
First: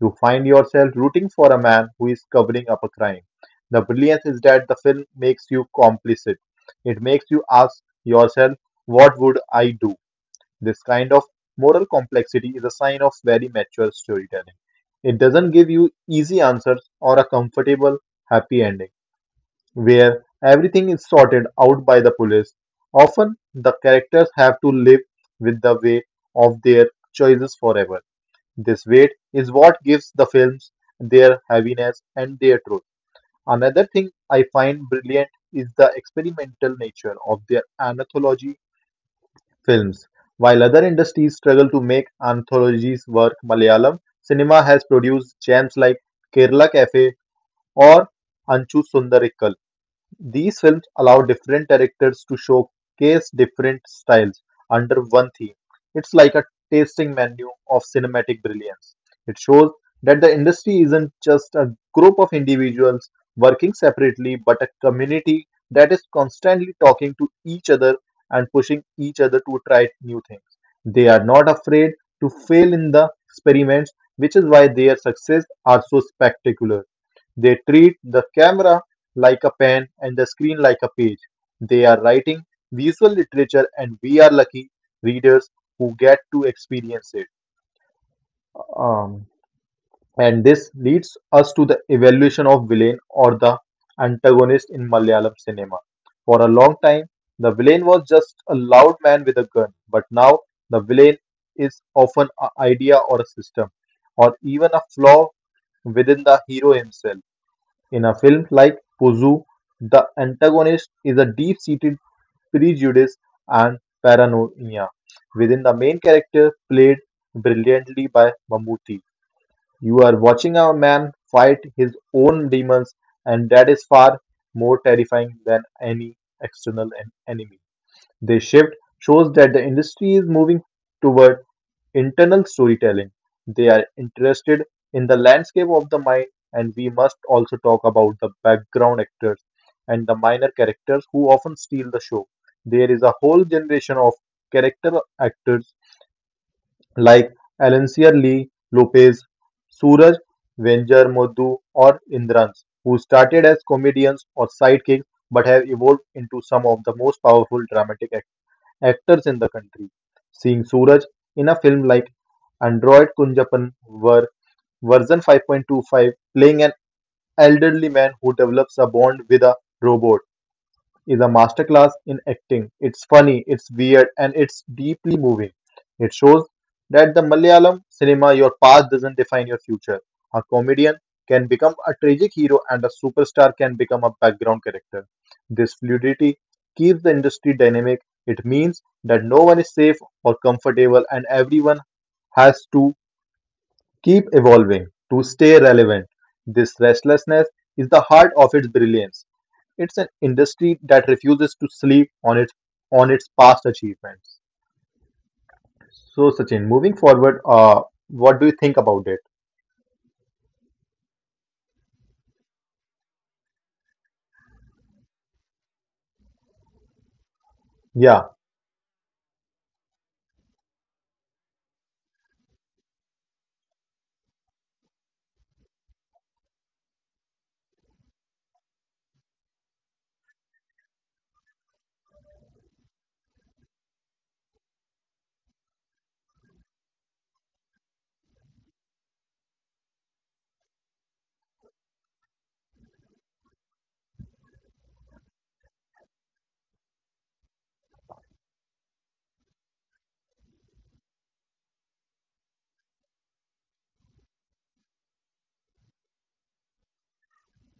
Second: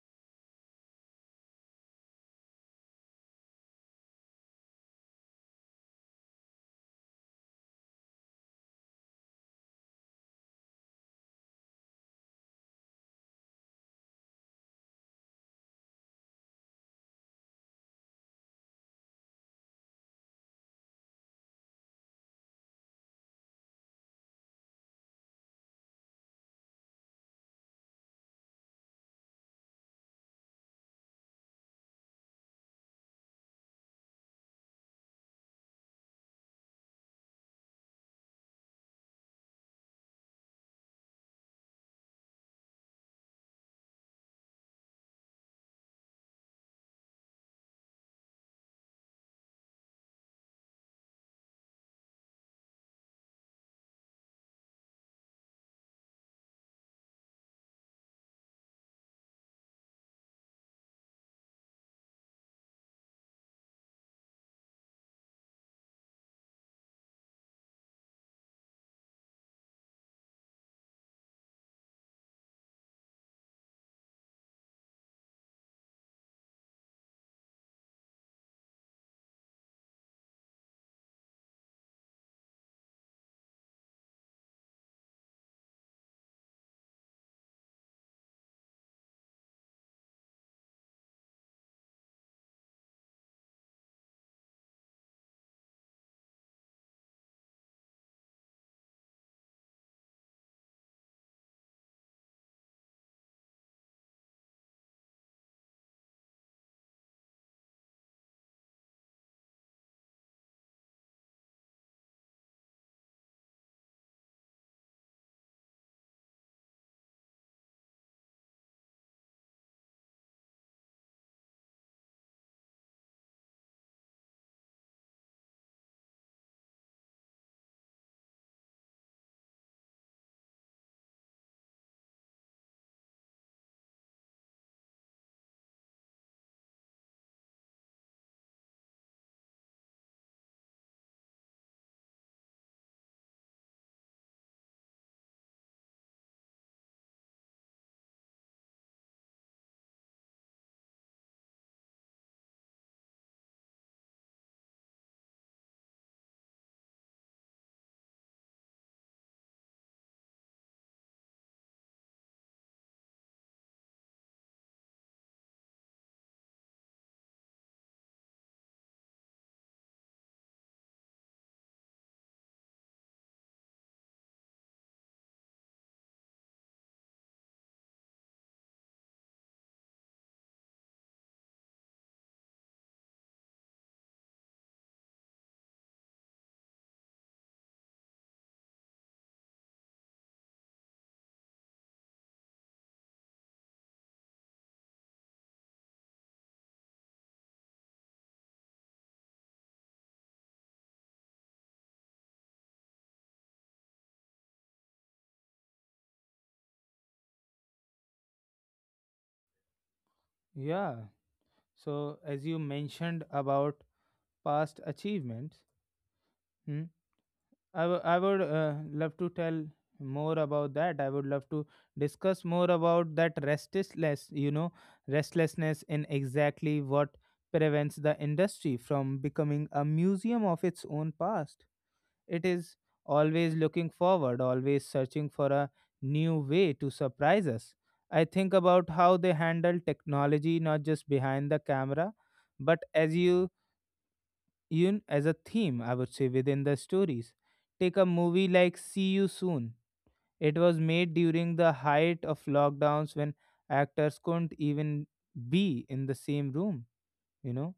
You find yourself rooting for a man who is covering up a crime. The brilliance is that the film makes you complicit. It makes you ask yourself, what would I do? This kind of moral complexity is a sign of very mature storytelling. It doesn't give you easy answers or a comfortable, happy ending where everything is sorted out by the police. Often, the characters have to live with the weight of their choices forever. This weight is what gives the films their heaviness and their truth. Another thing I find brilliant is the experimental nature of their anthology films. While other industries struggle to make anthologies work, Malayalam cinema has produced gems like Kerala Cafe or Anchu Sundarikkal. These films allow different directors to showcase different styles under one theme. It's like a tasting menu of cinematic brilliance. It shows that the industry isn't just a group of individuals working separately, but a community that is constantly talking to each other and pushing each other to try new things. They are not afraid to fail in the experiments, which is why their success are so spectacular. They treat the camera like a pen and the screen like a page. They are writing visual literature, and we are lucky readers who get to experience it. Um, and this leads us to the evaluation of villain or the antagonist in Malayalam cinema. For a long time, the villain was just a loud man with a gun, but now the villain is often an idea or a system, or even a flaw within the hero himself. In a film like Pozu, the antagonist is a deep seated prejudice and paranoia within the main character, played brilliantly by Mammootty. You are watching a man fight his own demons, and that is far more terrifying than any external enemy. This shift shows that the industry is moving toward internal storytelling. They are interested in the landscape of the mind, and we must also talk about the background actors and the minor characters who often steal the show. There is a whole generation of character actors like Alencia Lee Lopez, Suraj Venjar Modhu, or Indrans, who started as comedians or sidekicks but have evolved into some of the most powerful dramatic actors in the country. Seeing Suraj in a film like Android Kunjapan were version 5.25 playing an elderly man who develops a bond with a robot is a masterclass in acting. It's funny, it's weird, and it's deeply moving. It shows that the Malayalam cinema, your past doesn't define your future. A comedian can become a tragic hero, and a superstar can become a background character. This fluidity keeps the industry dynamic. It means that no one is safe or comfortable, and everyone has to keep evolving to stay relevant. This restlessness is the heart of its brilliance. It's an industry that refuses to sleep on its past achievements. So, Sachin, moving forward, what do you think about it?
Yeah. So as you mentioned about past achievements, hmm, I wou- I
Yeah,
would uh, love to tell more about that. I would love to discuss more about that restlessness, you know, restlessness in exactly what prevents the industry from becoming a museum of its own past. It is always looking forward, always searching for a new way to surprise us. I think about how they handle technology not just behind the camera, but as you even as a theme, I would say, within the stories. Take a movie like See You Soon. It was made during the height of lockdowns when actors couldn't even be in the same room, you know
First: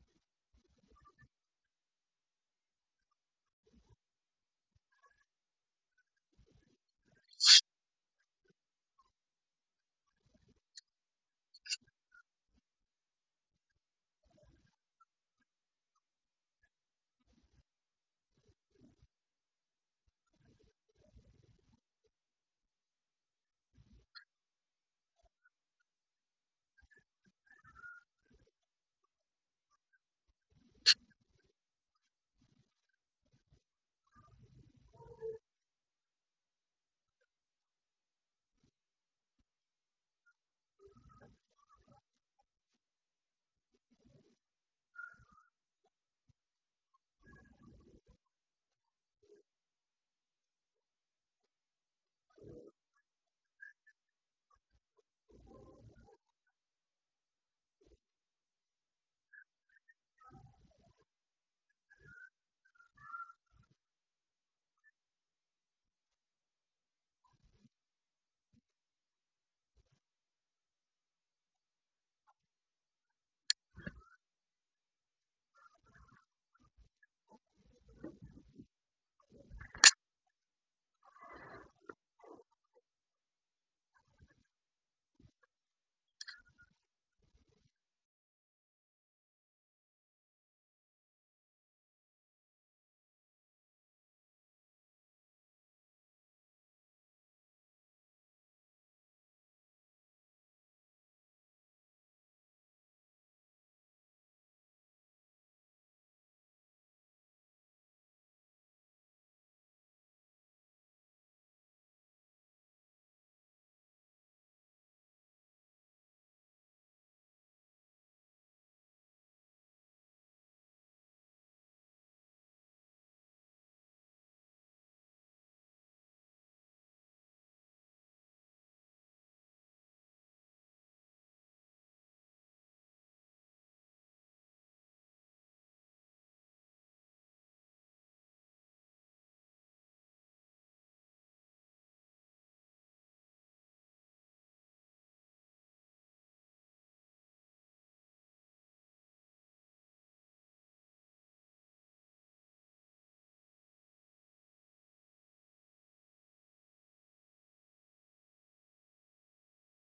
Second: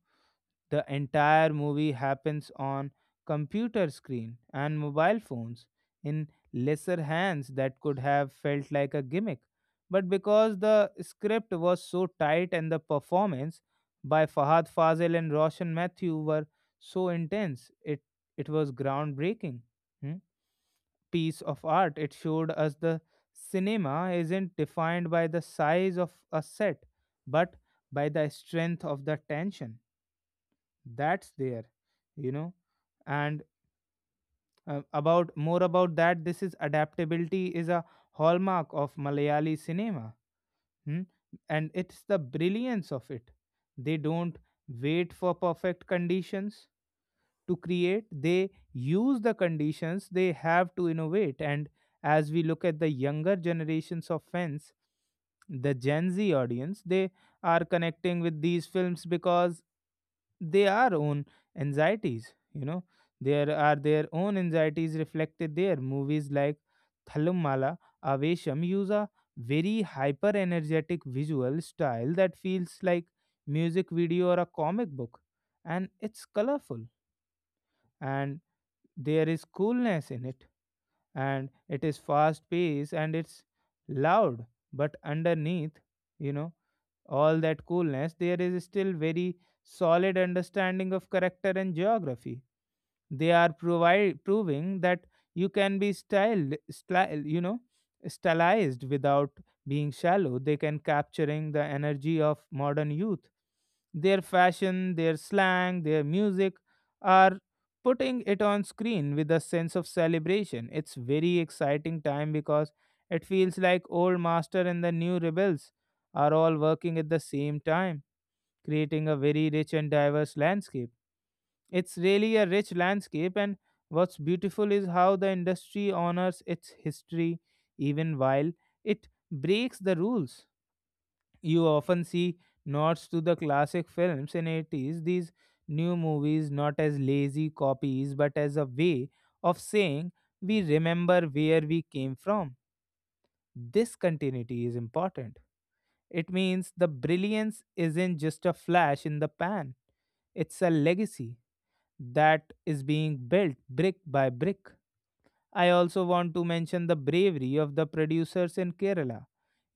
the entire movie happens on computer screen and mobile phones in lesser hands that could have felt like a gimmick. But because the script was so tight and the performance by Fahad Fazil and Roshan Mathew were so intense, it was groundbreaking. Hmm, piece of art. It showed us the cinema isn't defined by the size of a set, but by the strength of the tension that's there, you know. And about more about that, this is adaptability is a hallmark of Malayali cinema. Hmm? And it's the brilliance of it. They don't wait for perfect conditions to create, they use the conditions they have to innovate. And as we look at the younger generations of fans, the Gen Z audience, they are connecting with these films because they are own anxieties, you know, there are their own anxieties reflected there. Movies like Thalummala, Avesham use a very hyper energetic visual style that feels like music video or a comic book, and it's colorful, and there is coolness in it, and it is fast paced and it's loud. But underneath, you know, all that coolness there is still very solid understanding of character and geography. They are proving that you can be styled, style, you know, stylized without being shallow. They can capturing the energy of modern youth. Their fashion, their slang, their music are putting it on screen with a sense of celebration. It's very exciting time because it feels like old master and the new rebels are all working at the same time, creating a very rich and diverse landscape. It's really a rich landscape, and what's beautiful is how the industry honors its history even while it breaks the rules. You often see nods to the classic films in 80s, these new movies not as lazy copies but as a way of saying we remember where we came from. This continuity is important. It means the brilliance isn't just a flash in the pan, it's a legacy that is being built brick by brick. I also want to mention the bravery of the producers in Kerala.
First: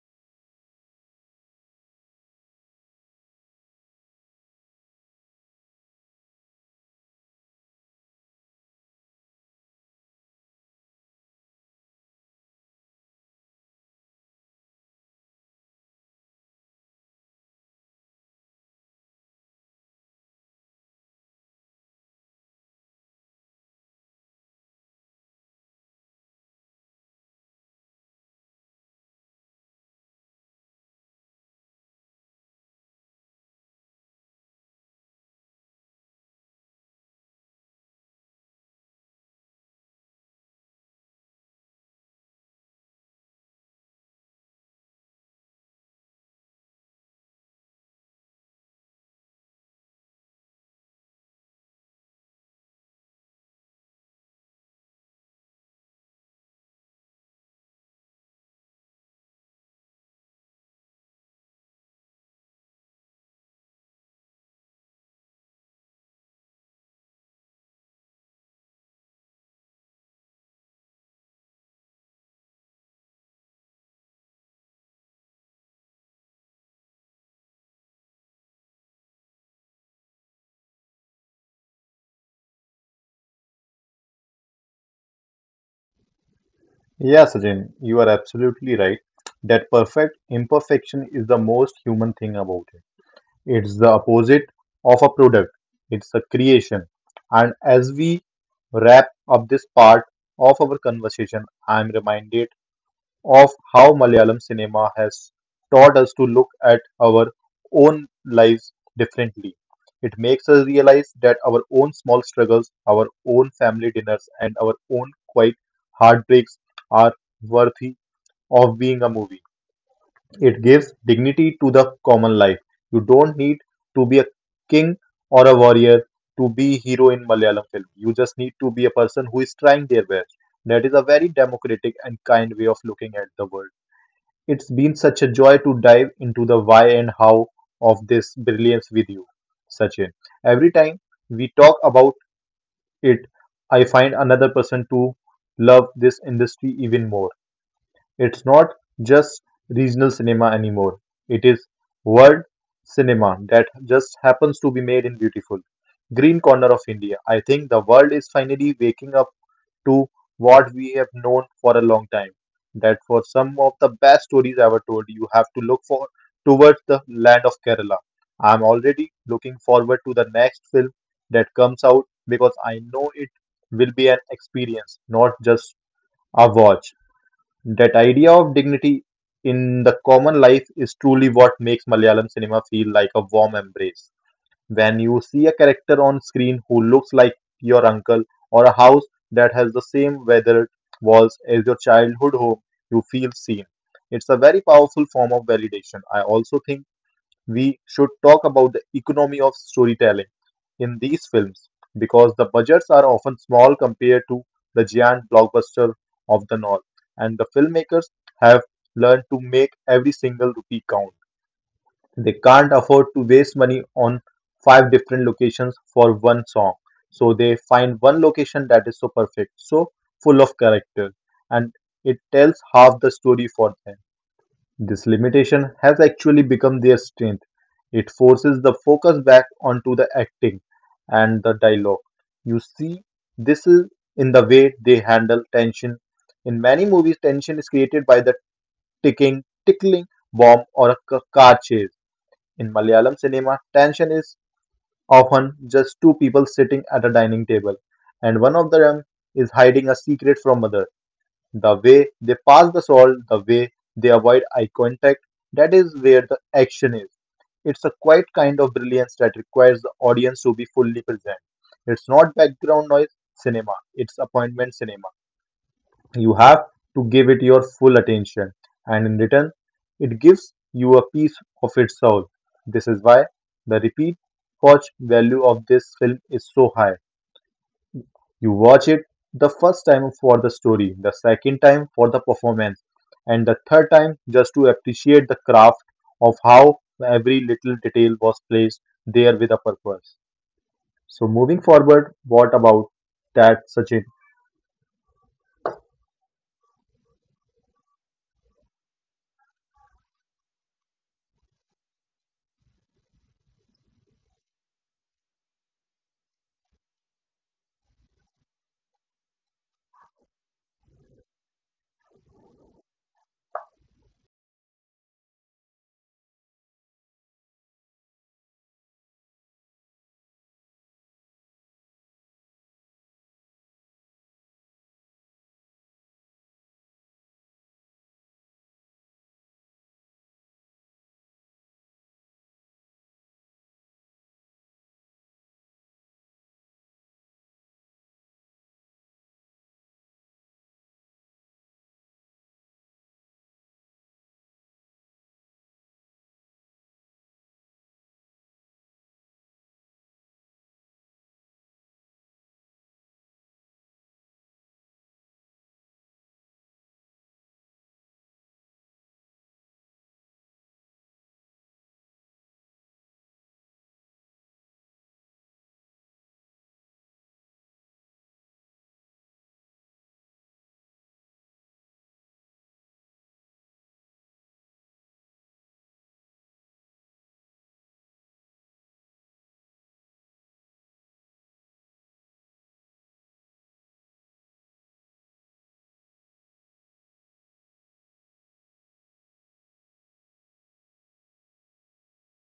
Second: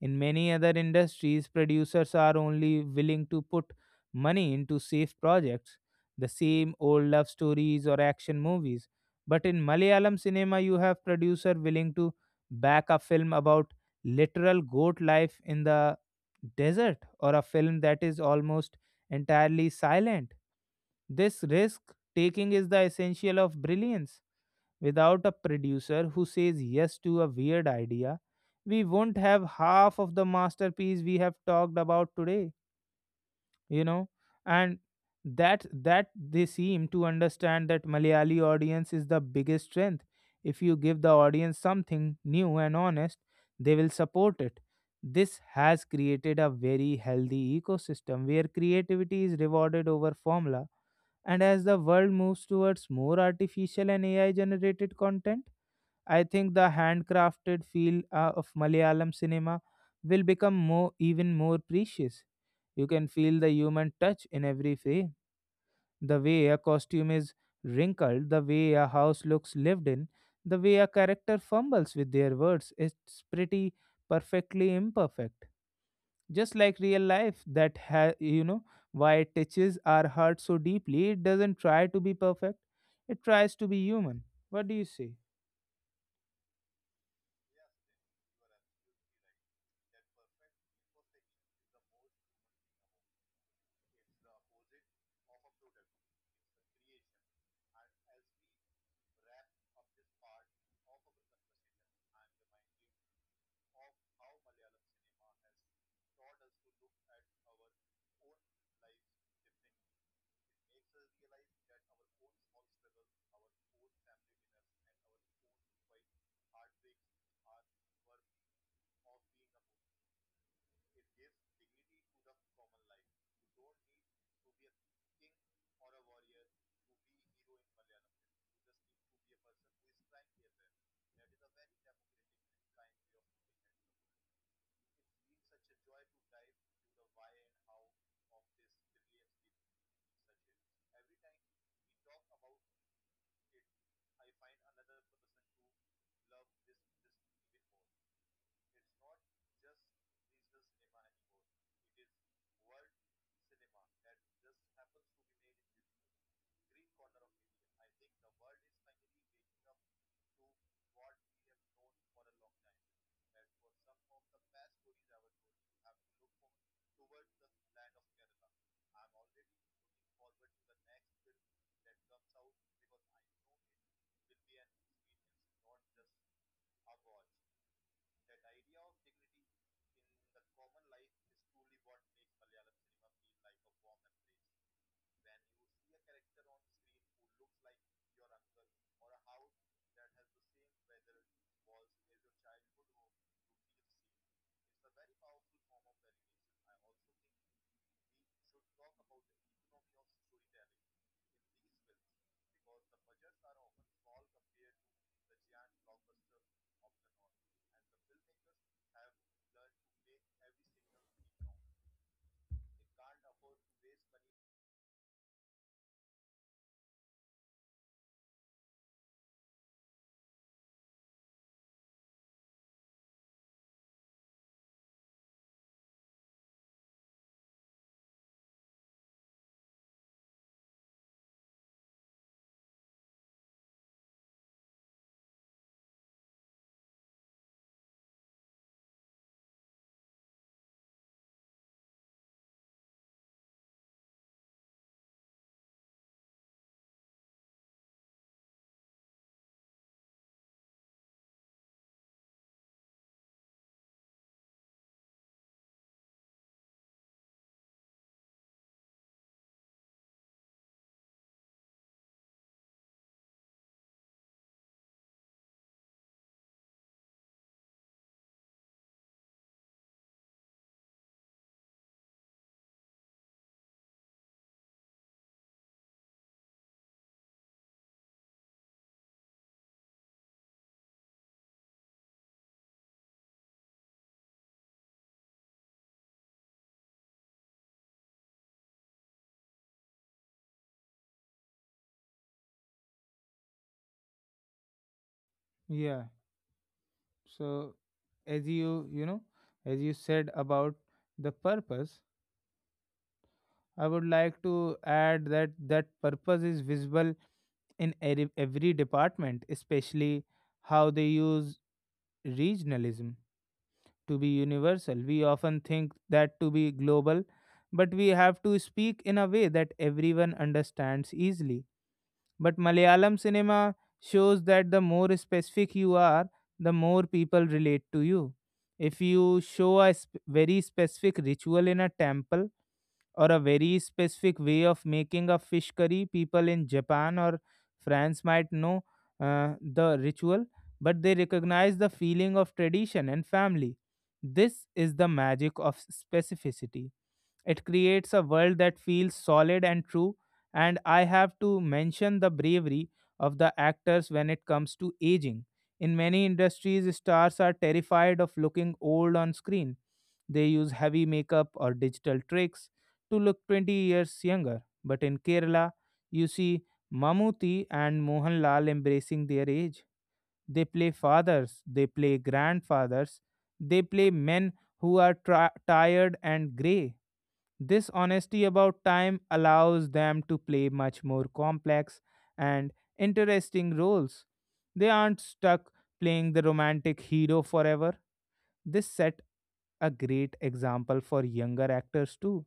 In many other industries, producers are only willing to put money into safe projects, the same old love stories or action movies. But in Malayalam cinema, you have producer willing to back a film about literal goat life in the desert or a film that is almost entirely silent. This risk taking is the essential of brilliance. Without a producer who says yes to a weird idea, we won't have half of the masterpiece we have talked about today, you know. And that they seem to understand that Malayali audience is the biggest strength. If you give the audience something new and honest, they will support it. This has created a very healthy ecosystem where creativity is rewarded over formula, and as the world moves towards more artificial and AI generated content, I think the handcrafted feel of Malayalam cinema will become more even more precious. You can feel the human touch in every frame, the way a costume is wrinkled, the way a house looks lived in, the way a character fumbles with their words. It's pretty perfectly imperfect, just like real life. That you know why it touches our heart so deeply. It doesn't try to be perfect, it tries to be human. What do you say?
yeah, Sachin, you are absolutely right. That perfect imperfection is the most human thing about it. It's the opposite of a product. It's a creation. And as we wrap up this part of our conversation, I'm reminded of how Malayalam cinema has taught us to look at our own lives differently. It makes us realize that our own small struggles, our own family dinners, and our own quiet heartbreaks are worthy of being a movie. It gives dignity to the common life. You don't need to be a king or a warrior to be hero in Malayalam film. You just need to be a person who is trying their best. That is a very democratic and kind way of looking at the world. It's been such a joy to dive into the why and how of this brilliance with you, Sachin. Every time we talk about it, I find another person to love this industry even more. It's not just regional cinema anymore, it is world cinema that just happens to be made in beautiful green corner of India. I think the world is finally waking up to what we have known for a long time. That for some of the best stories ever told, you have to look for towards the land of Kerala. I'm already looking forward to the next film that comes out because I know it will be an experience, not just a watch. That idea of dignity in the common life is truly what makes Malayalam cinema feel like a warm embrace. When you see a character on screen who looks like your uncle or a house that has the same weathered walls as your childhood home, you feel seen. It's a very powerful form of validation. I also think we should talk about the economy of storytelling in these films because the budgets are often small compared to the giant blockbuster of the north and the filmmakers have learned to make every single rupee count. They can't afford to waste money on five different locations for one song. So they find one location that is so perfect, so full of character, and it tells half the story for them. This limitation has actually become their strength. It forces the focus back onto the acting and the dialogue. You see, this is in the way they handle tension. In many movies, tension is created by the ticking, tickling bomb or a car chase. In Malayalam cinema, tension is often just two people sitting at a dining table, and one of them is hiding a secret from other. The way they pass the salt, the way they avoid eye contact, that is where the action is. It's a quiet kind of brilliance that requires the audience to be fully present. It's not background noise cinema, it's appointment cinema. You have to give it your full attention, and in return, it gives you a piece of its soul. This is why the repeat watch value of this film is so high. You watch it the first time for the story, the second time for the performance, and the third time just to appreciate the craft of how every little detail was placed there with a purpose. So, moving forward, what about that, Sachin?
Yeah. So as you you know as you said about the purpose, I would like to add that purpose is visible in every department, especially how they use regionalism to be universal. We often think that to be global, but we have to speak in a way that everyone understands easily. But Malayalam cinema shows that the more specific you are, the more people relate to you. If you show a very specific ritual in a temple, or a very specific way of making a fish curry. People in Japan or France might know the ritual, but they recognize the feeling of tradition and family. This is the magic of specificity. It creates a world that feels solid and true, and I have to mention the bravery of the actors when it comes to aging. In many industries, stars are terrified of looking old on screen. They use heavy makeup or digital tricks to look 20 years younger. But in Kerala, you see Mamuti and Mohanlal embracing their age. They play fathers, they play grandfathers, they play men who are tired and grey. This honesty about time allows them to play much more complex and interesting roles. They aren't stuck playing the romantic hero forever. This set a great example for younger actors too.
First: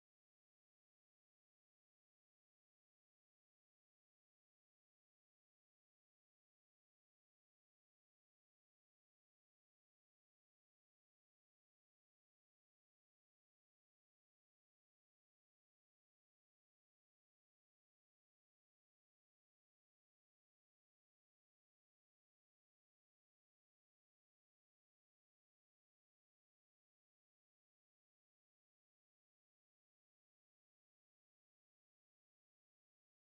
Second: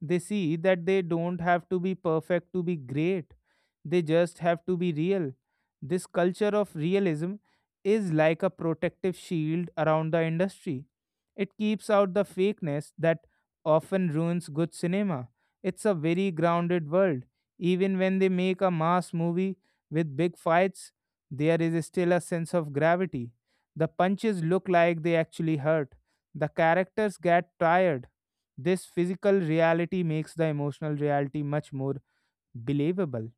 They see that they don't have to be perfect to be great, they just have to be real. This culture of realism is like a protective shield around the industry. It keeps out the fakeness that often ruins good cinema. It's a very grounded world. Even when they make a mass movie with big fights, there is still a sense of gravity. The punches look like they actually hurt. The characters get tired. This physical reality makes the emotional reality much more believable.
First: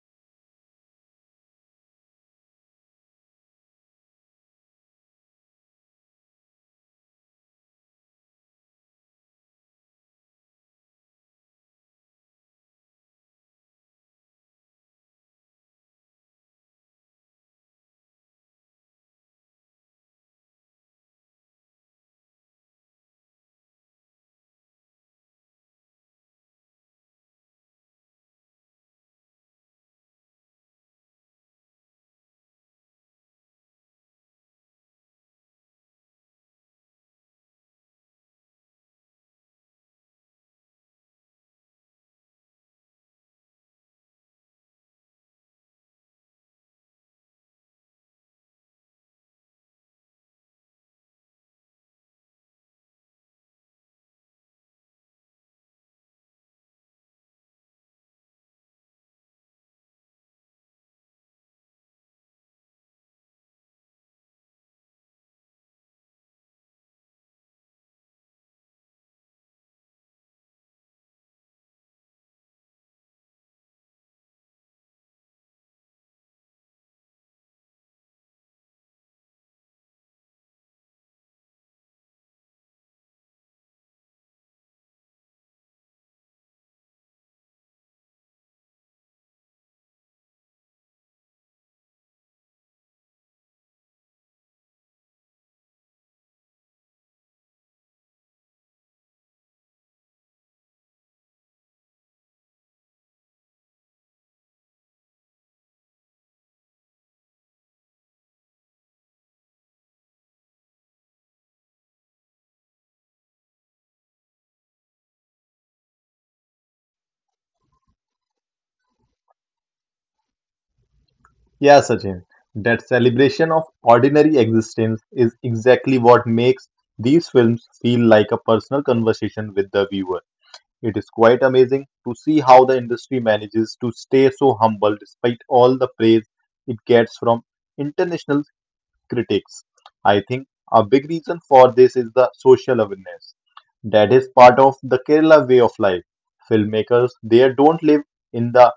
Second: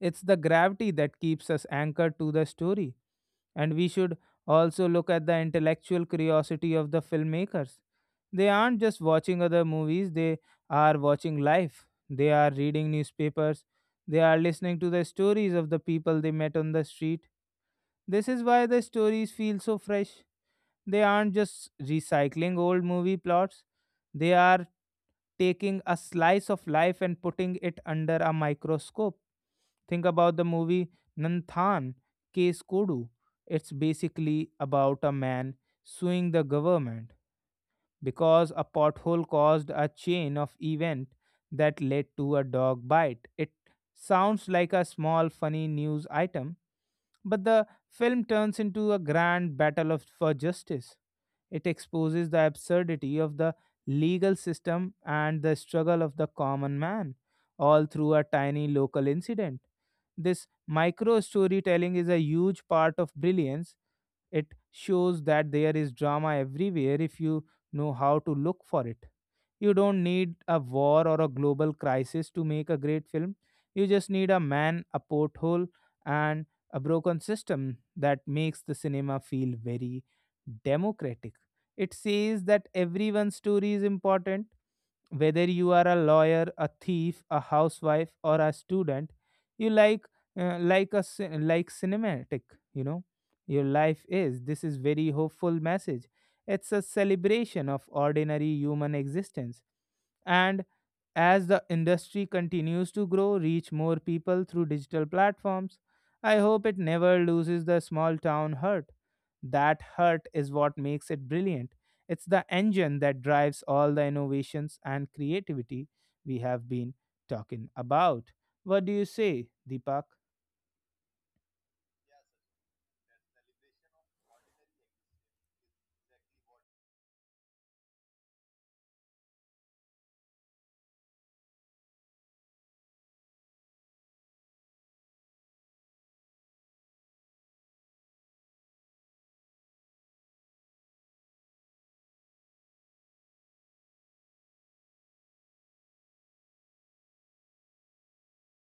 It's the gravity that keeps us anchored to the story. And we should also look at the intellectual curiosity of the filmmakers. They aren't just watching other movies, they are watching life. They are reading newspapers. They are listening to the stories of the people they met on the street. This is why the stories feel so fresh. They aren't just recycling old movie plots, they are taking a slice of life and putting it under a microscope. Think about the movie Nanthan Case Kodu. It's basically about a man suing the government because a pothole caused a chain of event that led to a dog bite. It sounds like a small funny news item, but the film turns into a grand battle of, for justice. It exposes the absurdity of the legal system and the struggle of the common man, all through a tiny local incident. This micro storytelling is a huge part of brilliance. It shows that there is drama everywhere if you know how to look for it. You don't need a war or a global crisis to make a great film. You just need a man, a porthole, and a broken system that makes the cinema feel very democratic. It says that everyone's story is important. Whether you are a lawyer, a thief, a housewife, or a student, you like like cinematic. You know, your life is. This is very hopeful message. It's a celebration of ordinary human existence, and as the industry continues to grow, reach more people through digital platforms, I hope it never loses the small town hurt. That hurt is what makes it brilliant. It's the engine that drives all the innovations and creativity we have been talking about. What do you say, Deepak?
Yeah, Sachin, that celebration of ordinary existence is exactly what makes these films feel like a personal conversation with the viewer. It is quite amazing to see how the industry manages to stay so humble despite all the praise it gets from international critics. I think a big reason for this is the social awareness. That is part of the Kerala way of life. Filmmakers, they don't live in the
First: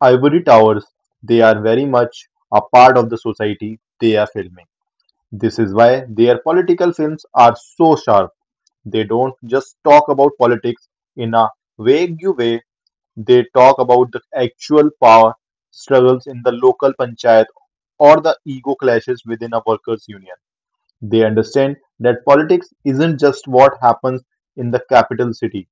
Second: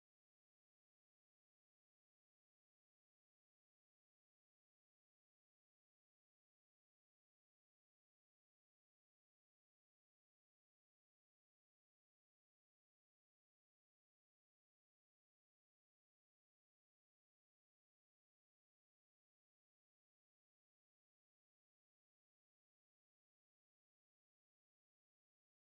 Ivory towers, they are very much a part of the society they are filming. This is why their political films are so sharp. They don't just talk about politics in a vague way, they talk about the actual power struggles in the local panchayat or the ego clashes within a workers' union. They understand that politics isn't just what happens in the capital city.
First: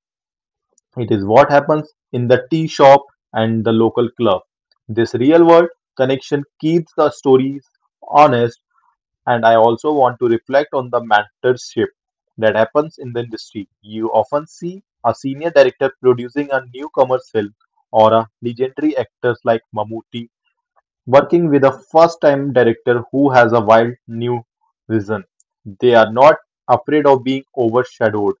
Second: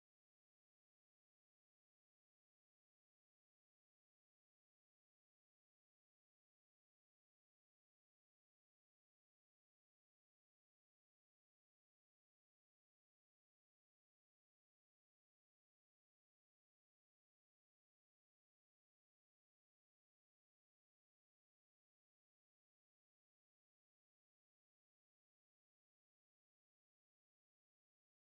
It is what happens in the tea shop and the local club. This real world connection keeps the stories honest, and I also want to reflect on the mentorship that happens in the industry. You often see a senior director producing a newcomer's film or a legendary actors like Mammootty working with a first time director who has a wild new vision. They are not afraid of being overshadowed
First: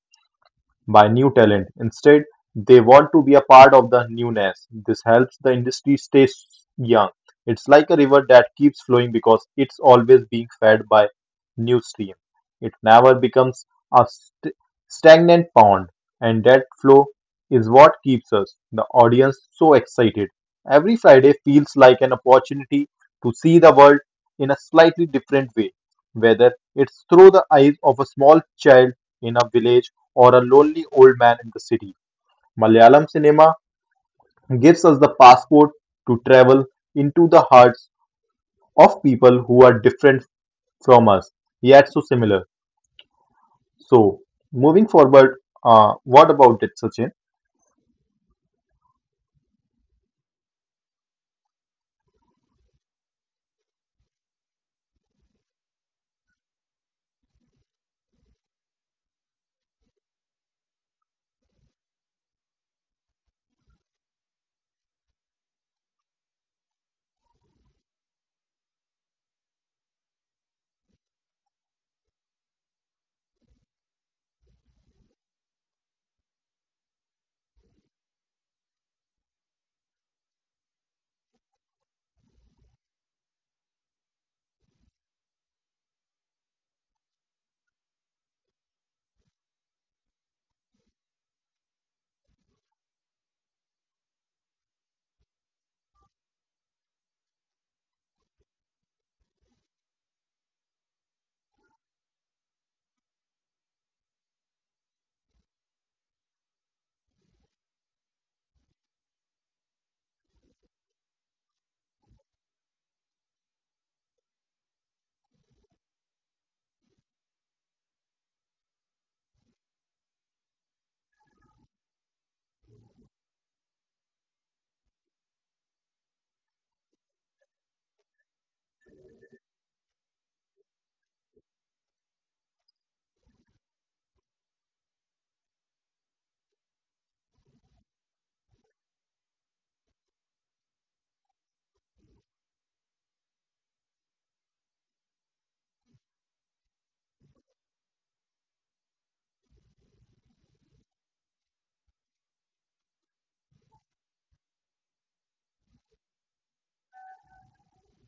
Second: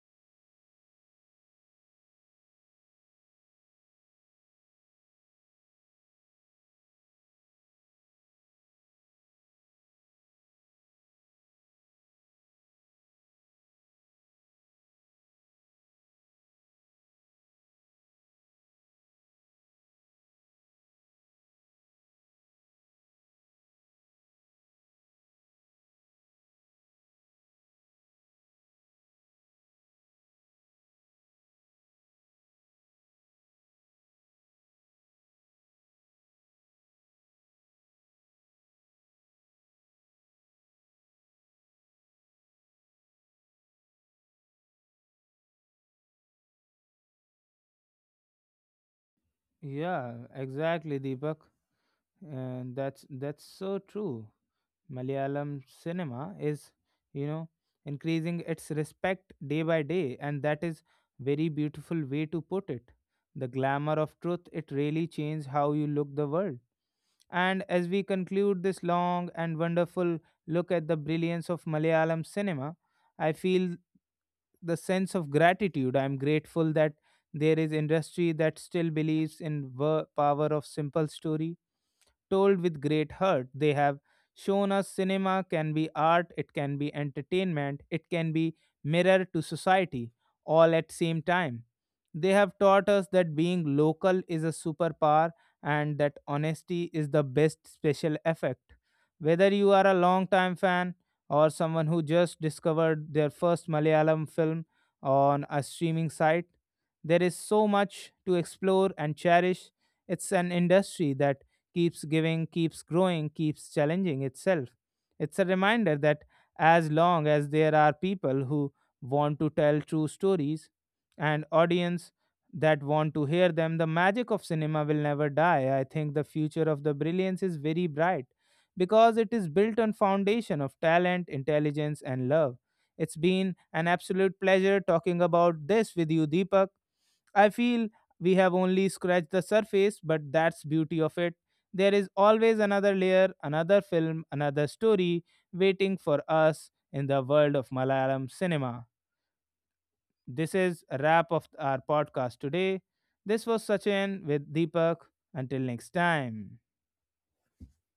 by new talent. Instead, they want to be a part of the newness. This helps the industry stay young. It's like a river that keeps flowing because it's always being fed by new stream. It never becomes a stagnant pond, and that flow is what keeps us, the audience, so excited. Every Friday feels like an opportunity to see the world in a slightly different way, whether it's through the eyes of a small child in a village or a lonely old man in the city. Malayalam cinema gives us the passport to travel into the hearts of people who are different from us, yet so similar. So, moving forward, what about it, Sachin?
Yeah, exactly, Deepak. And that's so true. Malayalam cinema is, you know, increasing its respect day by day, and that is very beautiful way to put it. The glamour of truth, it really changed how you look the world. And as we conclude this long and wonderful look at the brilliance of Malayalam cinema, I feel the sense of gratitude. I'm grateful that there is industry that still believes in the power of simple story told with great heart. They have shown us cinema can be art, it can be entertainment, it can be mirror to society, all at same time. They have taught us that being local is a superpower and that honesty is the best special effect. Whether you are a long time fan or someone who just discovered their first Malayalam film on a streaming site, there is so much to explore and cherish. It's an industry that keeps giving, keeps growing, keeps challenging itself. It's a reminder that as long as there are people who want to tell true stories, and audience that want to hear them. The magic of cinema will never die. I think the future of the brilliance is very bright because it is built on foundation of talent, intelligence and love. It's been an absolute pleasure talking about this with you, Deepak. I feel we have only scratched the surface, but that's beauty of it. There is always another layer, another film, another story waiting for us in the world of Malayalam cinema. This is a wrap of our podcast today. This was Sachin with Deepak. Until next time.